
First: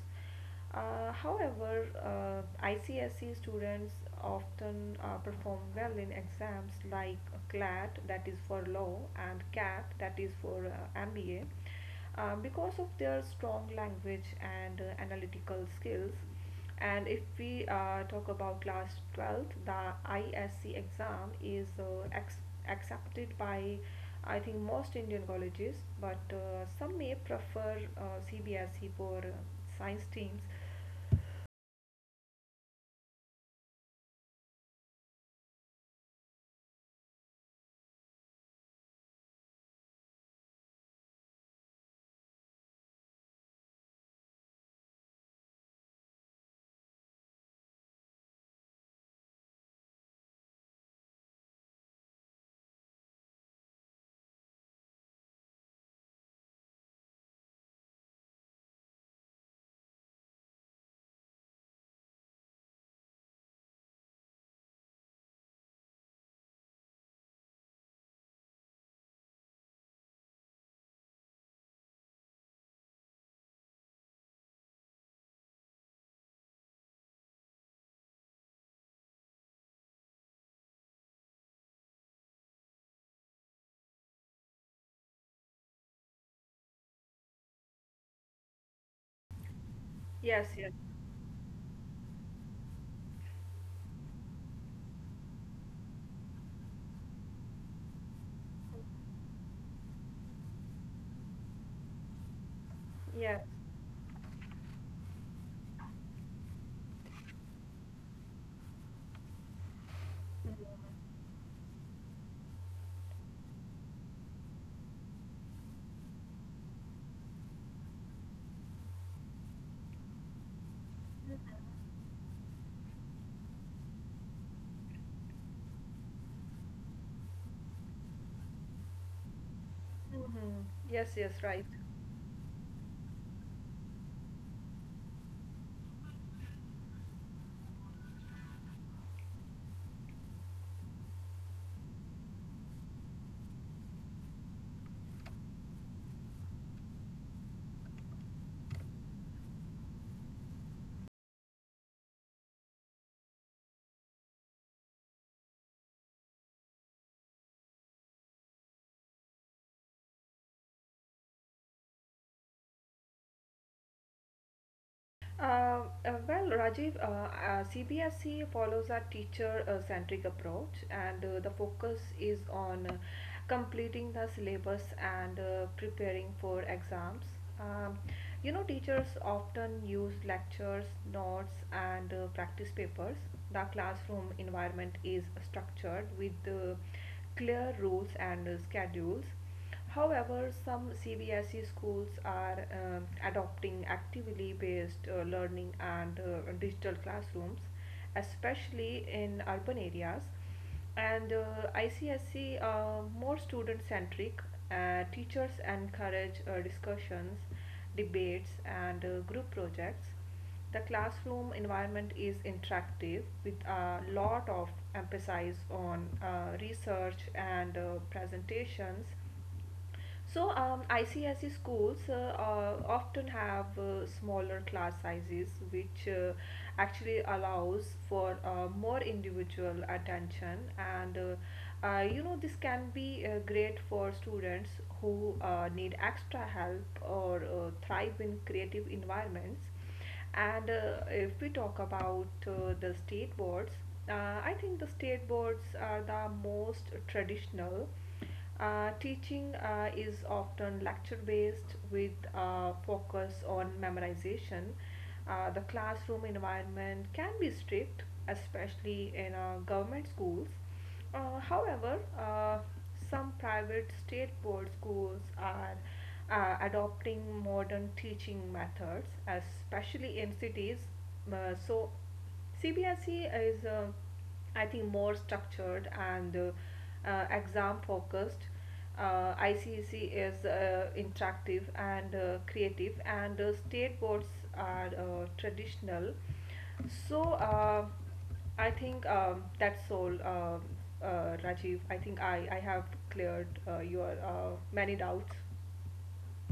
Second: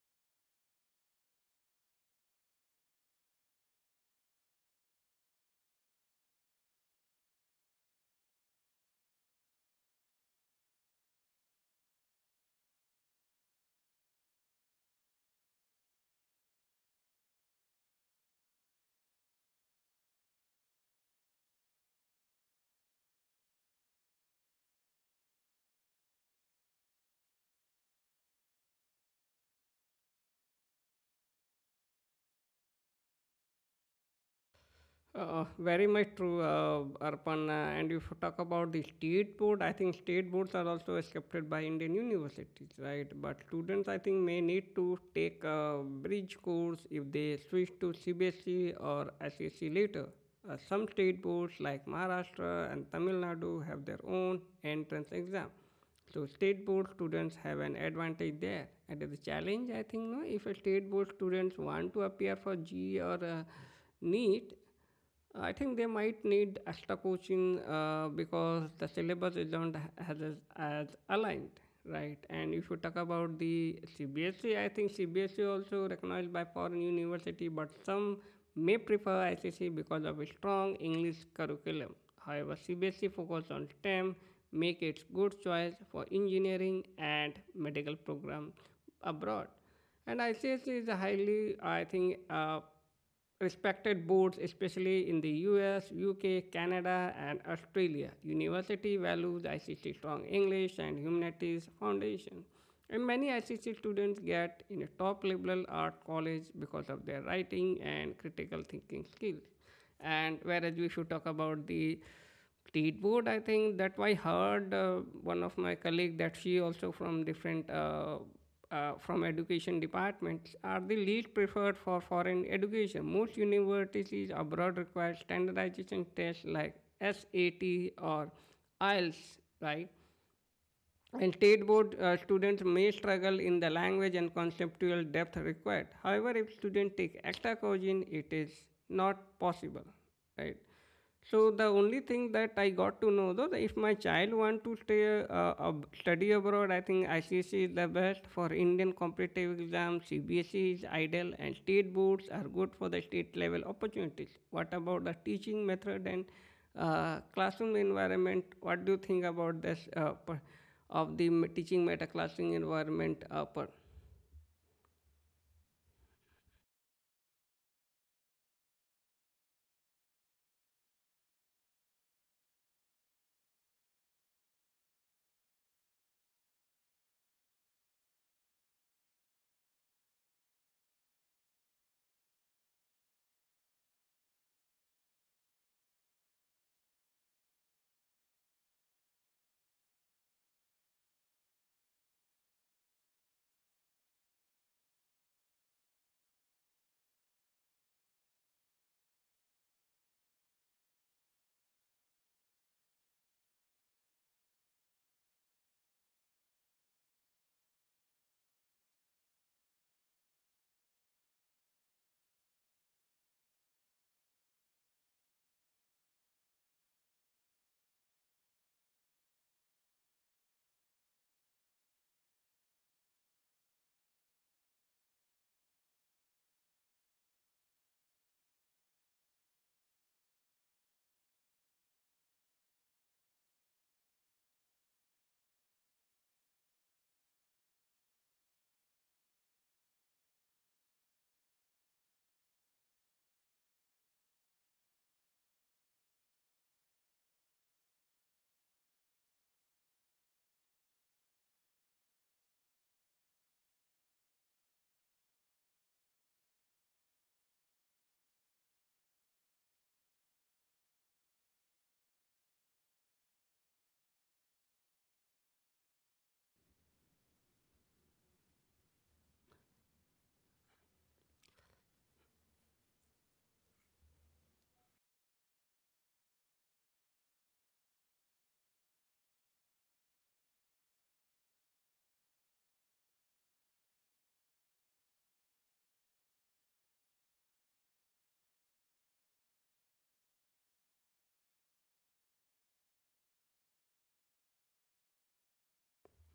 Speaker 2: However, ICSE students often perform well in exams like CLAT, that is for law, and CAT, that is for MBA, because of their strong language and analytical skills. And if we talk about class 12th, the ISC exam is accepted by I think most Indian colleges, but some may prefer CBSE for science teams.
Speaker 1: Very much true, Arpan. And if you talk about the state board, I think state boards are also accepted by Indian universities, right? But students, I think, may need to take a bridge course if they switch to CBSE or SSE later. Some state boards like Maharashtra and Tamil Nadu have their own entrance exam. So state board students have an advantage there. And the challenge, I think, no, if a state board students want to appear for G E or NEET, I think they might need extra coaching because the syllabus isn't as aligned, right? And if you talk about the CBSE, I think CBSE also recognized by foreign university, but some may prefer ICC because of a strong English curriculum. However, CBSE focus on STEM, make its good choice for engineering and medical program abroad. And
Speaker 2: Yes,
Speaker 1: ICSE
Speaker 2: yes,
Speaker 1: is a highly, I think, respected boards, especially in the US, UK, Canada, and Australia. University values ICC Strong English and Humanities Foundation. And many
Speaker 2: yes.
Speaker 1: ICC students get in a top liberal art college because of their writing and critical thinking skills. And whereas we should talk about the state board, I think that I heard one of my colleague that she also from different from education departments are the least preferred for foreign education. Most universities abroad require standardization tests like SAT or IELTS, right?
Speaker 2: Hmm. Yes, yes,
Speaker 1: And
Speaker 2: right.
Speaker 1: state board students may struggle in the language and conceptual depth required. However, if students take extra coaching, it is not possible, right? So the only thing that I got to know though, that if my child want to stay study abroad, I think ICSE is the best for Indian competitive exams. CBSE is ideal, and state boards are good for the state level opportunities. What about the teaching method and classroom environment? What do you think about this teaching meta classroom environment?
Speaker 2: Well, Rajiv, CBSE follows a teacher-centric approach, and the focus is on completing the syllabus and preparing for exams. Um, you know, teachers often use lectures, notes, and practice papers. The classroom environment is structured with clear rules and schedules. However, some CBSE schools are adopting actively based learning and digital classrooms, especially in urban areas. And ICSE are more student centric. Teachers encourage discussions, debates, and group projects. The classroom environment is interactive with a lot of emphasis on research and presentations. So, ICSE schools often have smaller class sizes, which actually allows for more individual attention. And you know, this can be great for students who need extra help or thrive in creative environments. And if we talk about the state boards, uh, I think the state boards are the most traditional. Teaching is often lecture based with focus on memorization. The classroom environment can be strict, especially in government schools. However, some private state board schools are adopting modern teaching methods, especially in cities. So, CBSE is, I think, more structured and exam focused. ICEC is interactive and creative, and state boards are traditional. So I think that's all, Rajiv. I think I have cleared your many doubts.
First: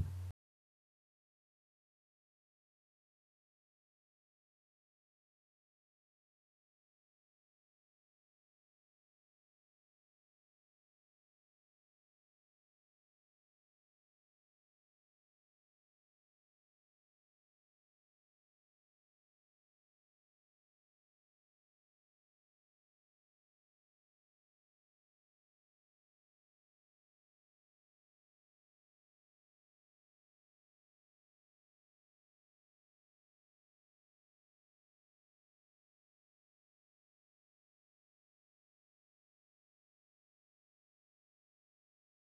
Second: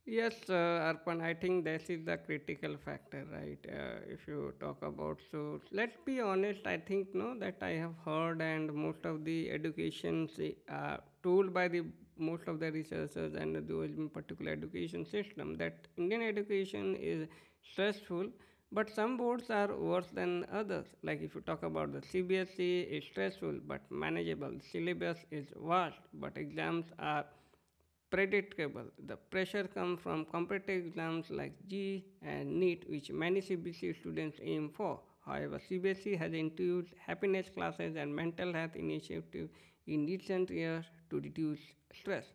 Speaker 1: Yes, Arpan, I think that is the critical factor, right? If you talk about so, let's be honest. I think no that I have heard, and most of the told by the most of the researchers and those in particular education system that Indian education is stressful, but some boards are worse than others. Like if you talk about the CBSE, is stressful but manageable. Syllabus is vast, but exams are predictable. The pressure comes from competitive exams like G E E and NEET, which many CBSE students aim for. However, CBSE has introduced happiness classes and mental health initiatives in recent years to reduce stress.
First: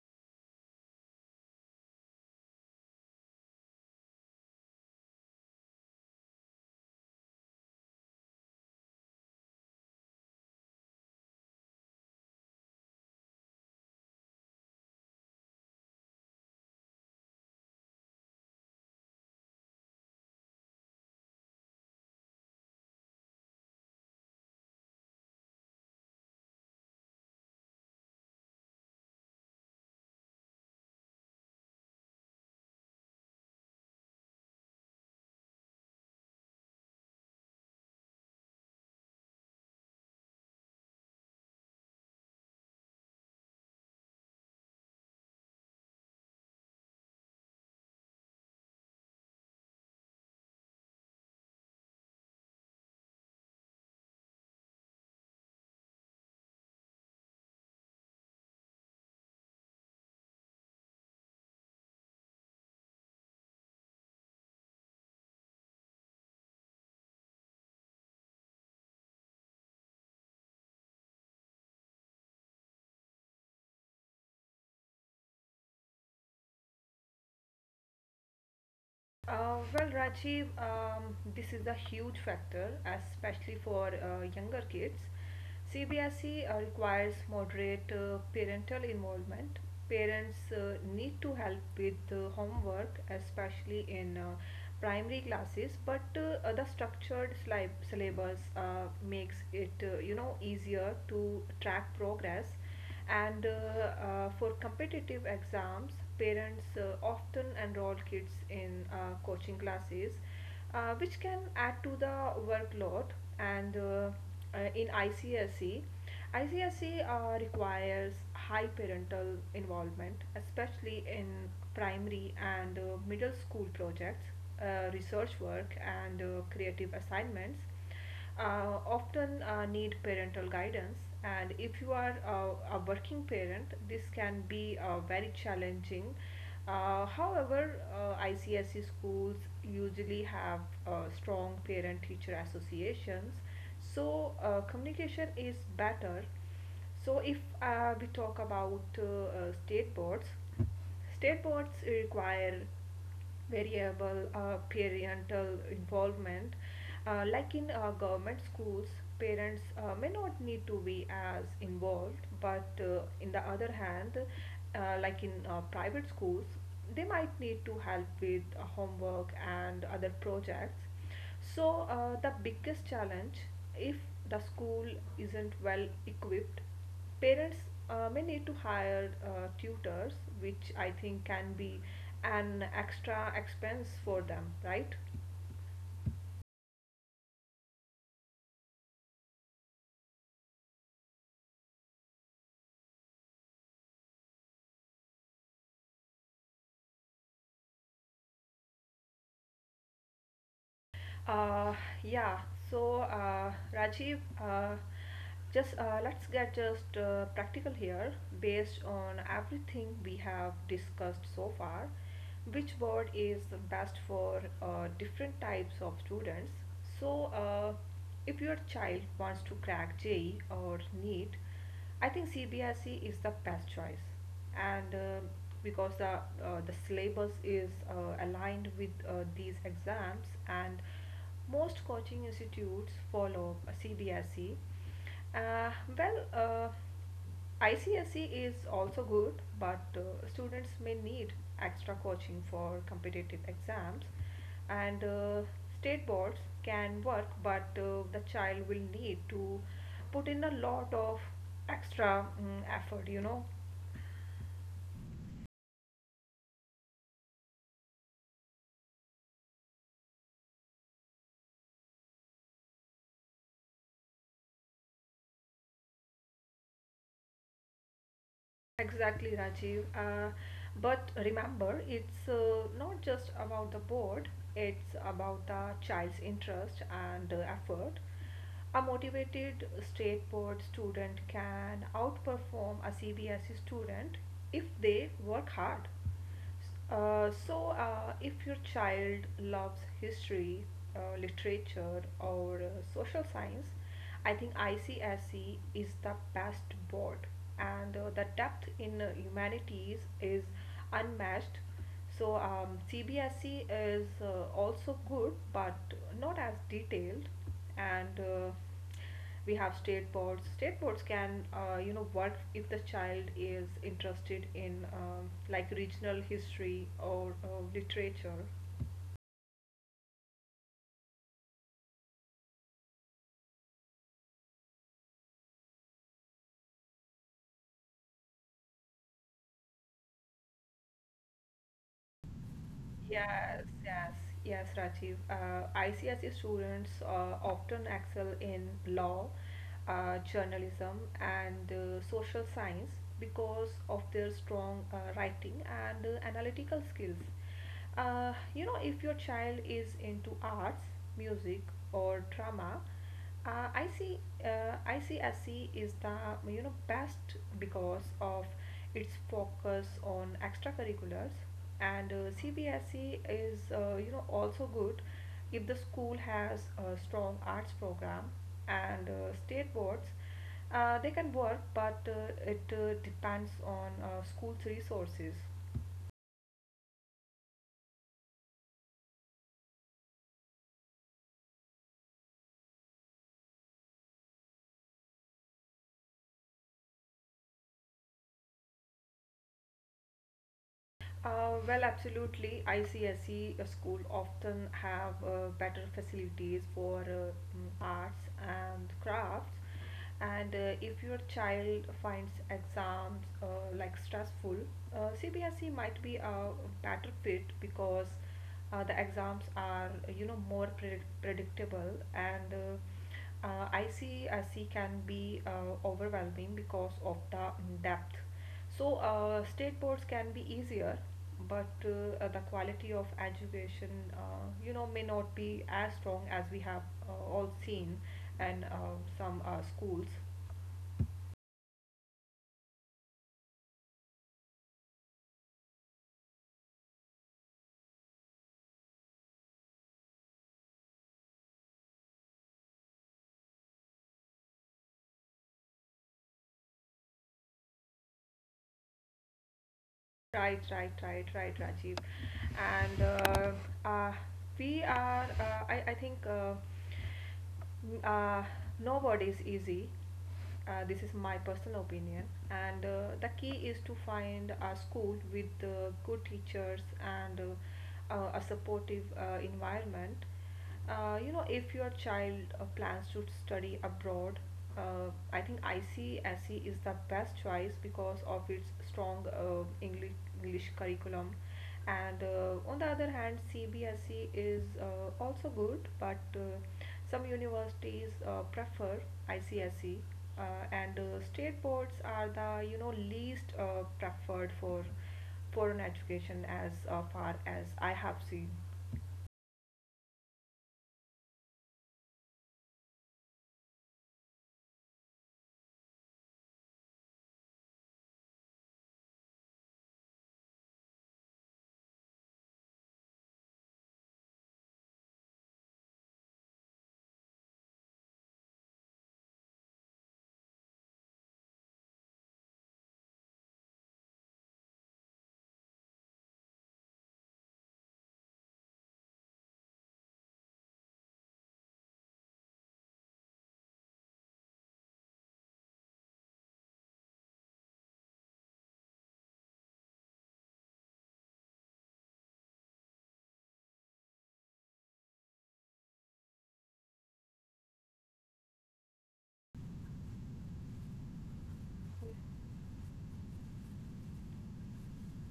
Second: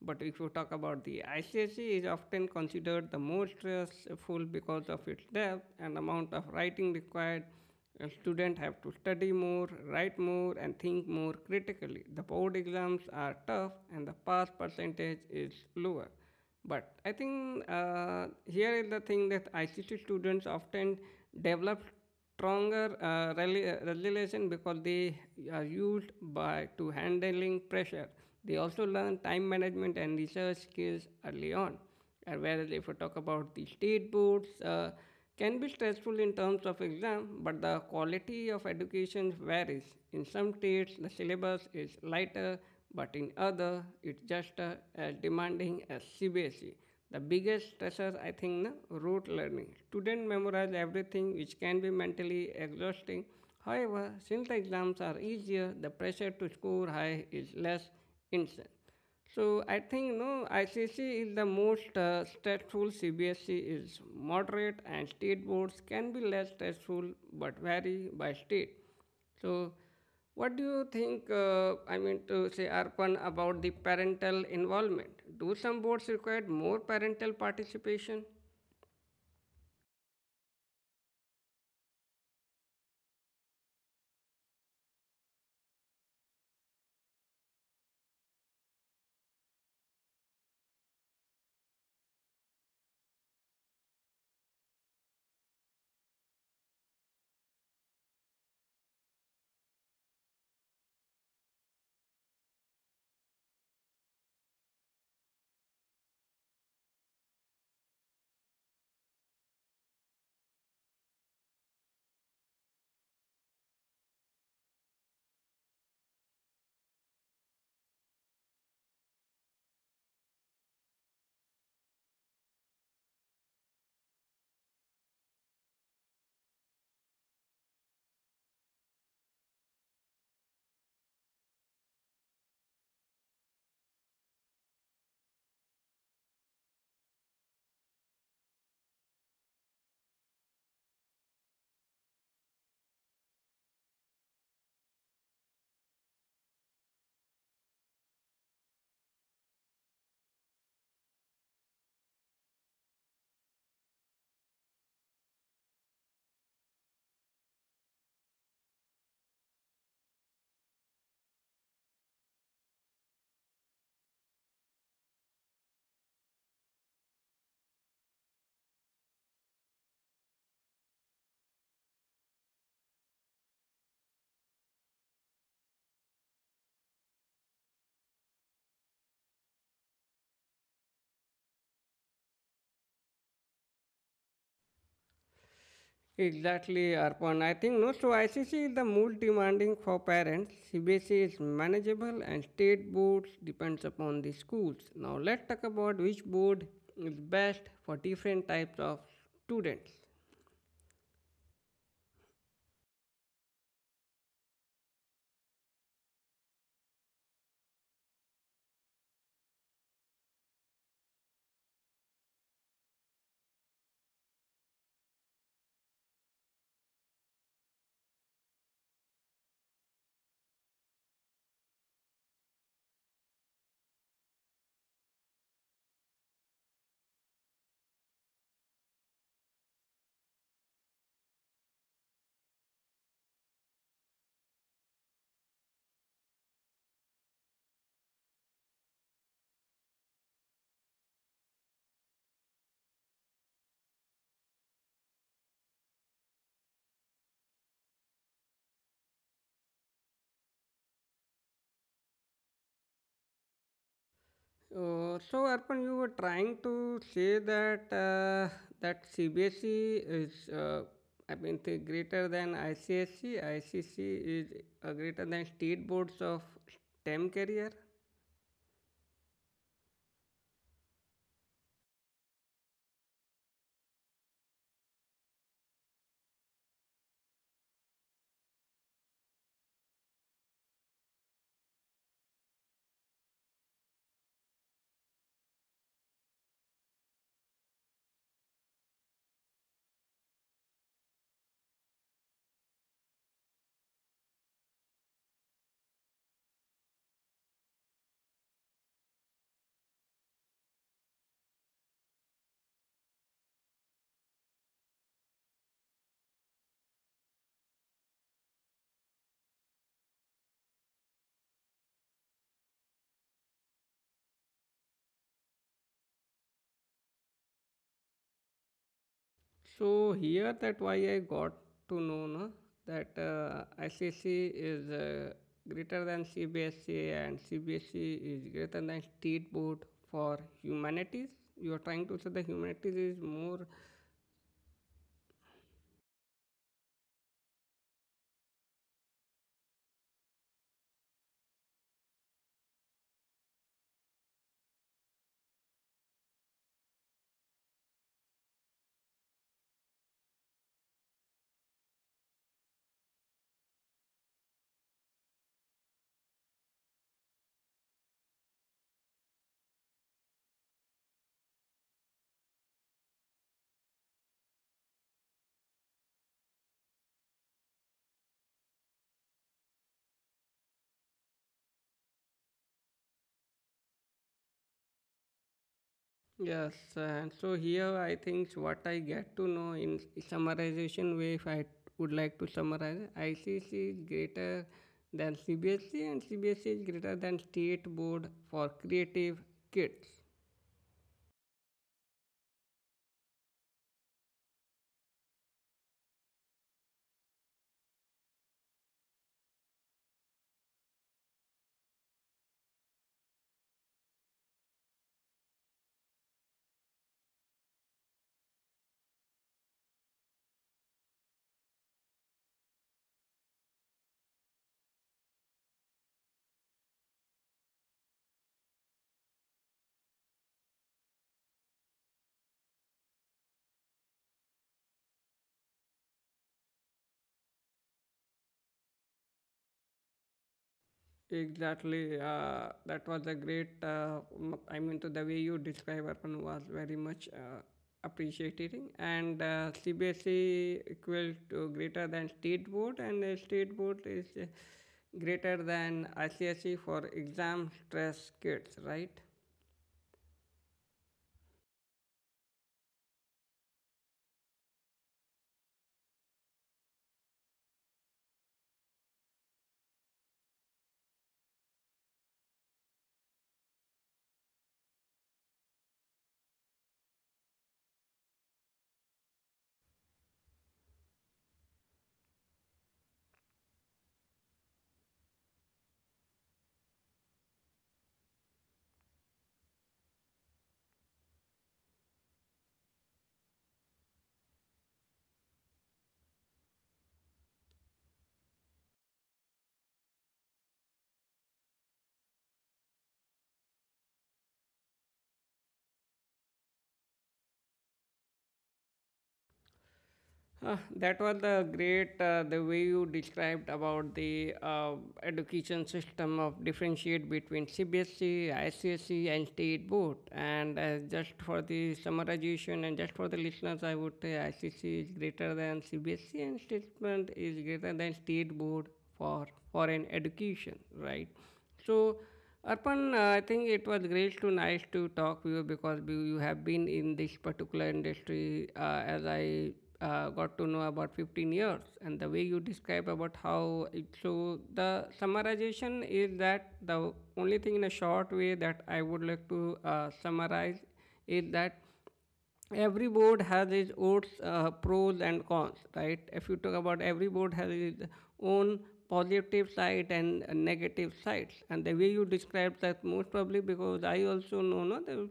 Speaker 1: But if you talk about the ICSE, is often considered the most stressful because of its depth and amount of writing required, and students have to study more, write more, and think more critically. The board exams are tough, and the pass percentage is lower. But I think, here is the thing that ICT students often develop stronger resilience because they are used by to handling pressure. They also learn time management and research skills early on. And whereas if we talk about the state boards, can be stressful in terms of exam, but the quality of education varies. In some states, the syllabus is lighter, but in other, it's just as demanding as CBSE. The biggest stressor, I think, na, rote learning. Student memorize everything, which can be mentally exhausting. However, since the exams are easier, the pressure to score high is less intense. So I think no ICC is the most stressful. CBSC is moderate, and state boards can be less stressful but vary by state. So, what do you think? I mean to say, Arpan, about the parental involvement? Do some boards require more parental participation?
Speaker 2: Well, Rajiv, this is a huge factor, especially for younger kids. CBSE requires moderate parental involvement. Parents need to help with homework, especially in primary classes, but the syllabus makes it, you know, easier to track progress. And for competitive exams, parents often enroll kids in coaching classes, which can add to the workload. And in ICSE requires high parental involvement, especially in primary and middle school projects. Research work and creative assignments often need parental guidance. And if you are a working parent, this can be very challenging. However, ICSE schools usually have strong parent teacher associations, so communication is better. So, if we talk about state boards require variable parental involvement. Like in government schools, parents may not need to be as involved, but in the other hand, like in private schools, they might need to help with homework and other projects. So, the biggest challenge, if the school isn't well equipped, parents may need to hire tutors, which I think can be an extra expense for them, right?
Speaker 1: Exactly, Arpan. I think no. So ICC is the most demanding for parents. CBSE is manageable, and state boards depends upon the schools. Now let's talk about which board is best for different types of students.
Speaker 2: Uh, yeah, so Rajiv, just let's get just practical here based on everything we have discussed so far. Which board is best for different types of students? So, if your child wants to crack JEE or NEET, I think CBSE is the best choice, and because the syllabus is aligned with these exams, and most coaching institutes follow CBSE. Uh, well, ICSE is also good, but students may need extra coaching for competitive exams, and state boards can work, but the child will need to put in a lot of extra effort, you know.
Speaker 1: So Arpan, you were trying to say that that CBSE is, I mean, the greater than ICSE. ICC is greater than state boards of STEM career.
Speaker 2: Exactly, Rajiv. But remember, it's not just about the board, it's about the child's interest and effort. A motivated state board student can outperform a CBSE student if they work hard. So, if your child loves history, literature, or social science, I think ICSE is the best board, and the depth in humanities is unmatched. So, CBSE is also good, but not as detailed, and we have state boards can you know work if the child is interested in like regional history or literature.
Speaker 1: So here that why I got to know na, that SSC is greater than CBSC, and CBSC is greater than State Board for Humanities. You are trying to say the humanities is more.
Speaker 2: Yes, yes, yes, Rajiv. ICSE students often excel in law, journalism, and social science because of their strong writing and analytical skills. You know, if your child is into arts, music, or drama, I see ICSE is the you know best because of its focus on extracurriculars, and CBSE is you know also good if the school has a strong arts program. And state boards, they can work, but it depends on school's resources.
Speaker 1: Yes. And so here I think what I get to know in summarization way, if I would like to summarize, ICC is greater than CBSC, and CBSC is greater than State Board for Creative Kids.
Speaker 2: Well, absolutely. ICSE school often have better facilities for arts and crafts. And if your child finds exams like stressful, CBSE might be a better fit because the exams are you know more predictable, and ICSE can be overwhelming because of the depth. So, state boards can be easier, but the quality of education, you know, may not be as strong as we have all seen and some schools.
Speaker 1: Exactly. That was a great. I mean, to the way you describe Arpan was very much appreciating. And CBSE equals to greater than state board, and the state board is greater than ICSE for exam stress kids, right?
Speaker 2: Right, right, right, right, Rajiv. And uh, uh, we are, uh, I, I think, n- uh, nowadays easy, this is my personal opinion. And the key is to find a school with good teachers and a supportive environment. You know, if your child plans to study abroad, I think ICSE is the best choice because of its strong English curriculum. And on the other hand, CBSE is also good, but some universities prefer ICSE, uh, and state boards are the you know least preferred for foreign education, as far as I have seen.
Speaker 1: That was the great the way you described about the education system of differentiate between CBSE, ICSE, and state board. And just for the summarization and just for the listeners, I would say ICSE is greater than CBSE, and state board is greater than state board for foreign education, right? So, Arpan, I think it was great to nice to talk with you because you have been in this particular industry, as I got to know about 15 years, and the way you describe about how it so the summarization is that the only thing in a short way that I would like to summarize is that every board has its own pros and cons, right? If you talk about every board has its own positive side and negative sides, and the way you describe that most probably because I also know no, the,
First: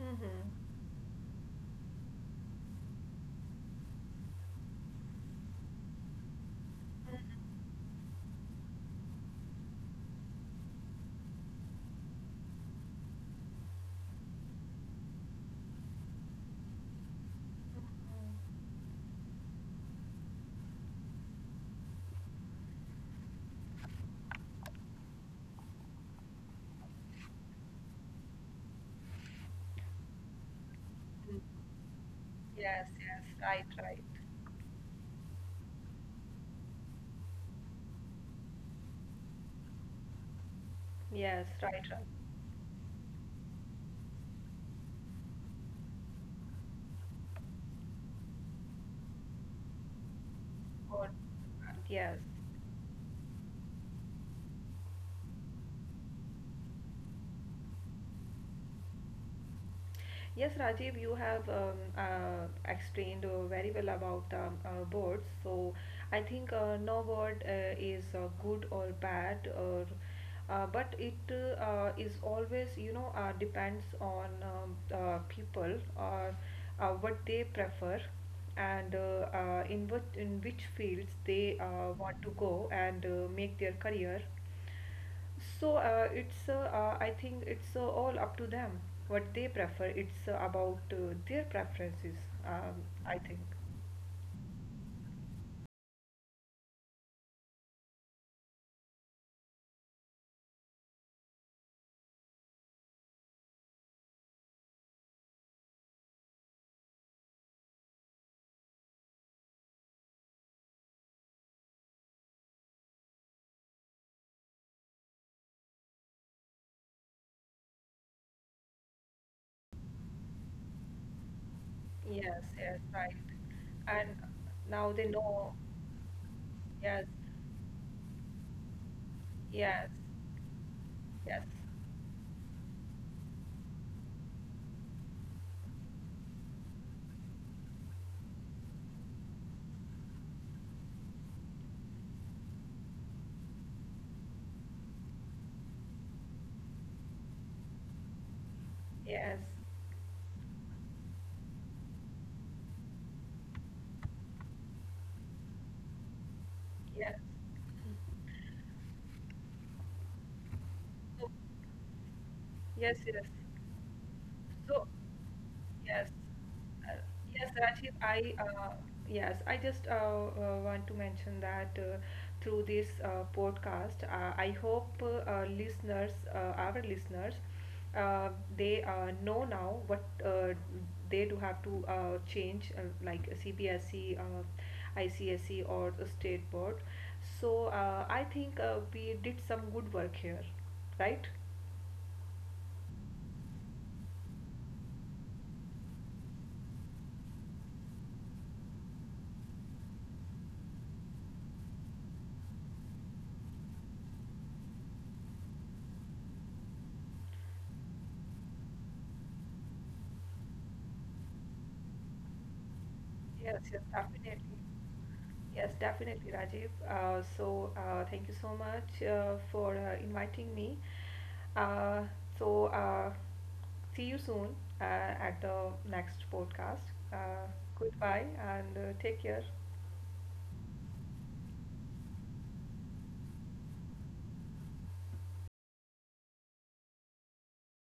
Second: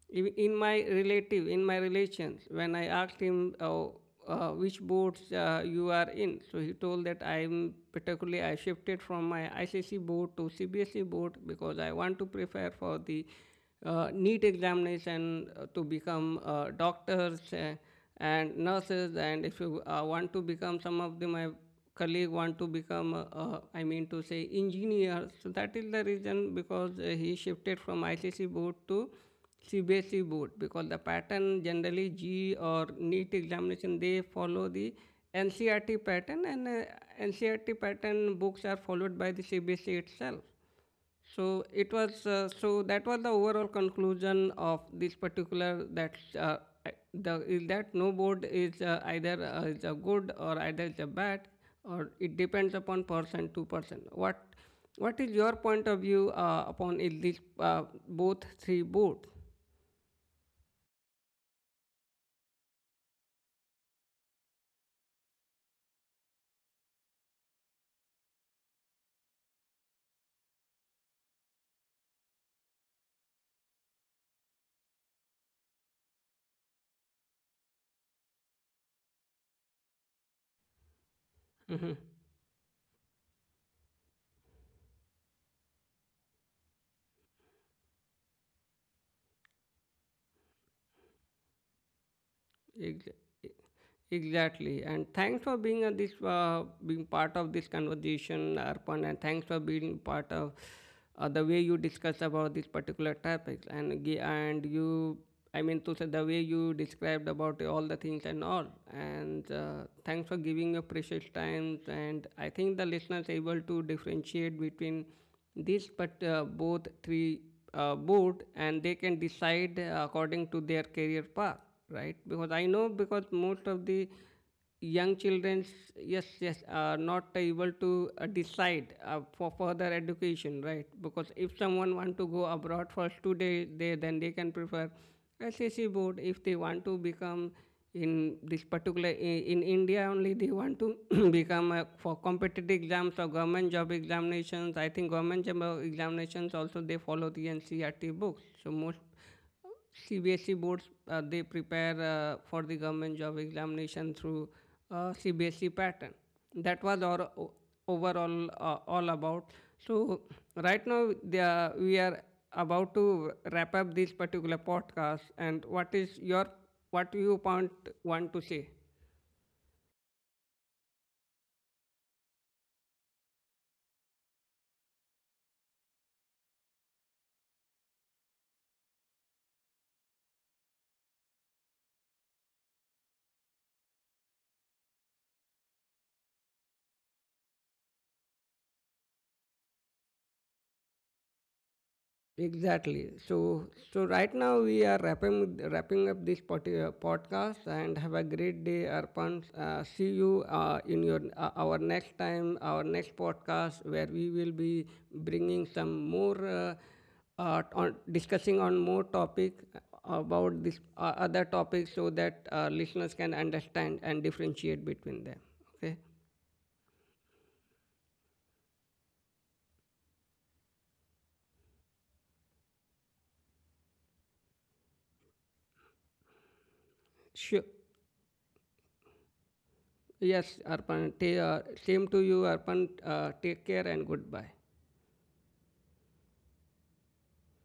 Speaker 2: Mm-hmm.
Speaker 1: in my relative, in my relations, when I asked him which boards you are in, so he told that I'm particularly I shifted from my ICC board to CBSE board because I want to prepare for the neat examination to become doctors and nurses. And if you want to become, some of the my colleague want to become, I mean to say, engineers. So that is the reason because he shifted from ICC board to CBSE board because the pattern generally G or
Speaker 2: Yes, yes,
Speaker 1: Neet
Speaker 2: right,
Speaker 1: examination,
Speaker 2: right.
Speaker 1: they follow the NCRT pattern, and NCRT pattern books are followed by the CBSE itself.
Speaker 2: Yes,
Speaker 1: So
Speaker 2: right,
Speaker 1: it
Speaker 2: right.
Speaker 1: was so that was the overall conclusion of this particular that the is that no board is either is a good or either is a
Speaker 2: Or—
Speaker 1: bad, or
Speaker 2: yes.
Speaker 1: it depends upon person to person. What is your point of view upon is this both three boards?
Speaker 2: Yes, Rajiv, you have explained very well about birds. So I think no bird is good or bad, or but it is always you know depends on people or what they prefer and in which fields they
Speaker 1: Mm-hmm.
Speaker 2: want to go and make their career. So it's I think it's all up to them what they prefer. It's about their preferences.
Speaker 1: Ex-
Speaker 2: I think.
Speaker 1: e- Exactly, and thanks for being on this, being part of this conversation, Arpan, and thanks for being part of the way you discuss about this particular topic. And you, I mean to say, the way you described about all the things and all. And thanks for giving your precious time. And I think the listeners able to differentiate between this, but both three board, and they can decide according to their career path, right?
Speaker 2: Yes,
Speaker 1: Because I
Speaker 2: yes,
Speaker 1: know
Speaker 2: right.
Speaker 1: because most of the
Speaker 2: And now they
Speaker 1: young
Speaker 2: know.
Speaker 1: children, yes, yes, are
Speaker 2: Yes,
Speaker 1: not able to decide for further
Speaker 2: yes,
Speaker 1: education, right? Because
Speaker 2: yes,
Speaker 1: if someone want to go abroad for today, they then they can prefer SSC board. If they want to become in this particular in India only, they want to become a, for competitive exams or government job examinations, I think government job examinations also they follow the NCERT books, so most
Speaker 2: yes,
Speaker 1: CBSE boards they prepare for the government job examination through CBSE pattern. That was
Speaker 2: yes.
Speaker 1: our overall all about. So right now
Speaker 2: So.
Speaker 1: we are about
Speaker 2: Yes, yes.
Speaker 1: to wrap up this particular
Speaker 2: So,
Speaker 1: podcast. And what
Speaker 2: yes.
Speaker 1: is your
Speaker 2: Uh,
Speaker 1: what you
Speaker 2: Yes, Rajiv,
Speaker 1: want
Speaker 2: I
Speaker 1: to say?
Speaker 2: yes, I just want to mention that through this podcast, I hope our listeners, uh, they know now what they do have to change, like CBSE, ICSE, or the state board. So I think we did some good work here, right?
Speaker 1: Exactly. So, so right now we are wrapping up this podcast, and have a great day, Arpan. See you in your our next time, our next podcast, where we will be bringing some more on discussing on more topic about this other topic, so that listeners can
Speaker 2: Yes, yes,
Speaker 1: understand and
Speaker 2: definitely.
Speaker 1: differentiate between them.
Speaker 2: Yes,
Speaker 1: Okay.
Speaker 2: definitely, Rajiv. So, thank you so much for inviting me. Uh, so, see you soon at the next podcast. Uh,
Speaker 1: Sure.
Speaker 2: Goodbye and take care.
Speaker 1: Yes, Arpan. Same to you, Arpan. Take care and goodbye.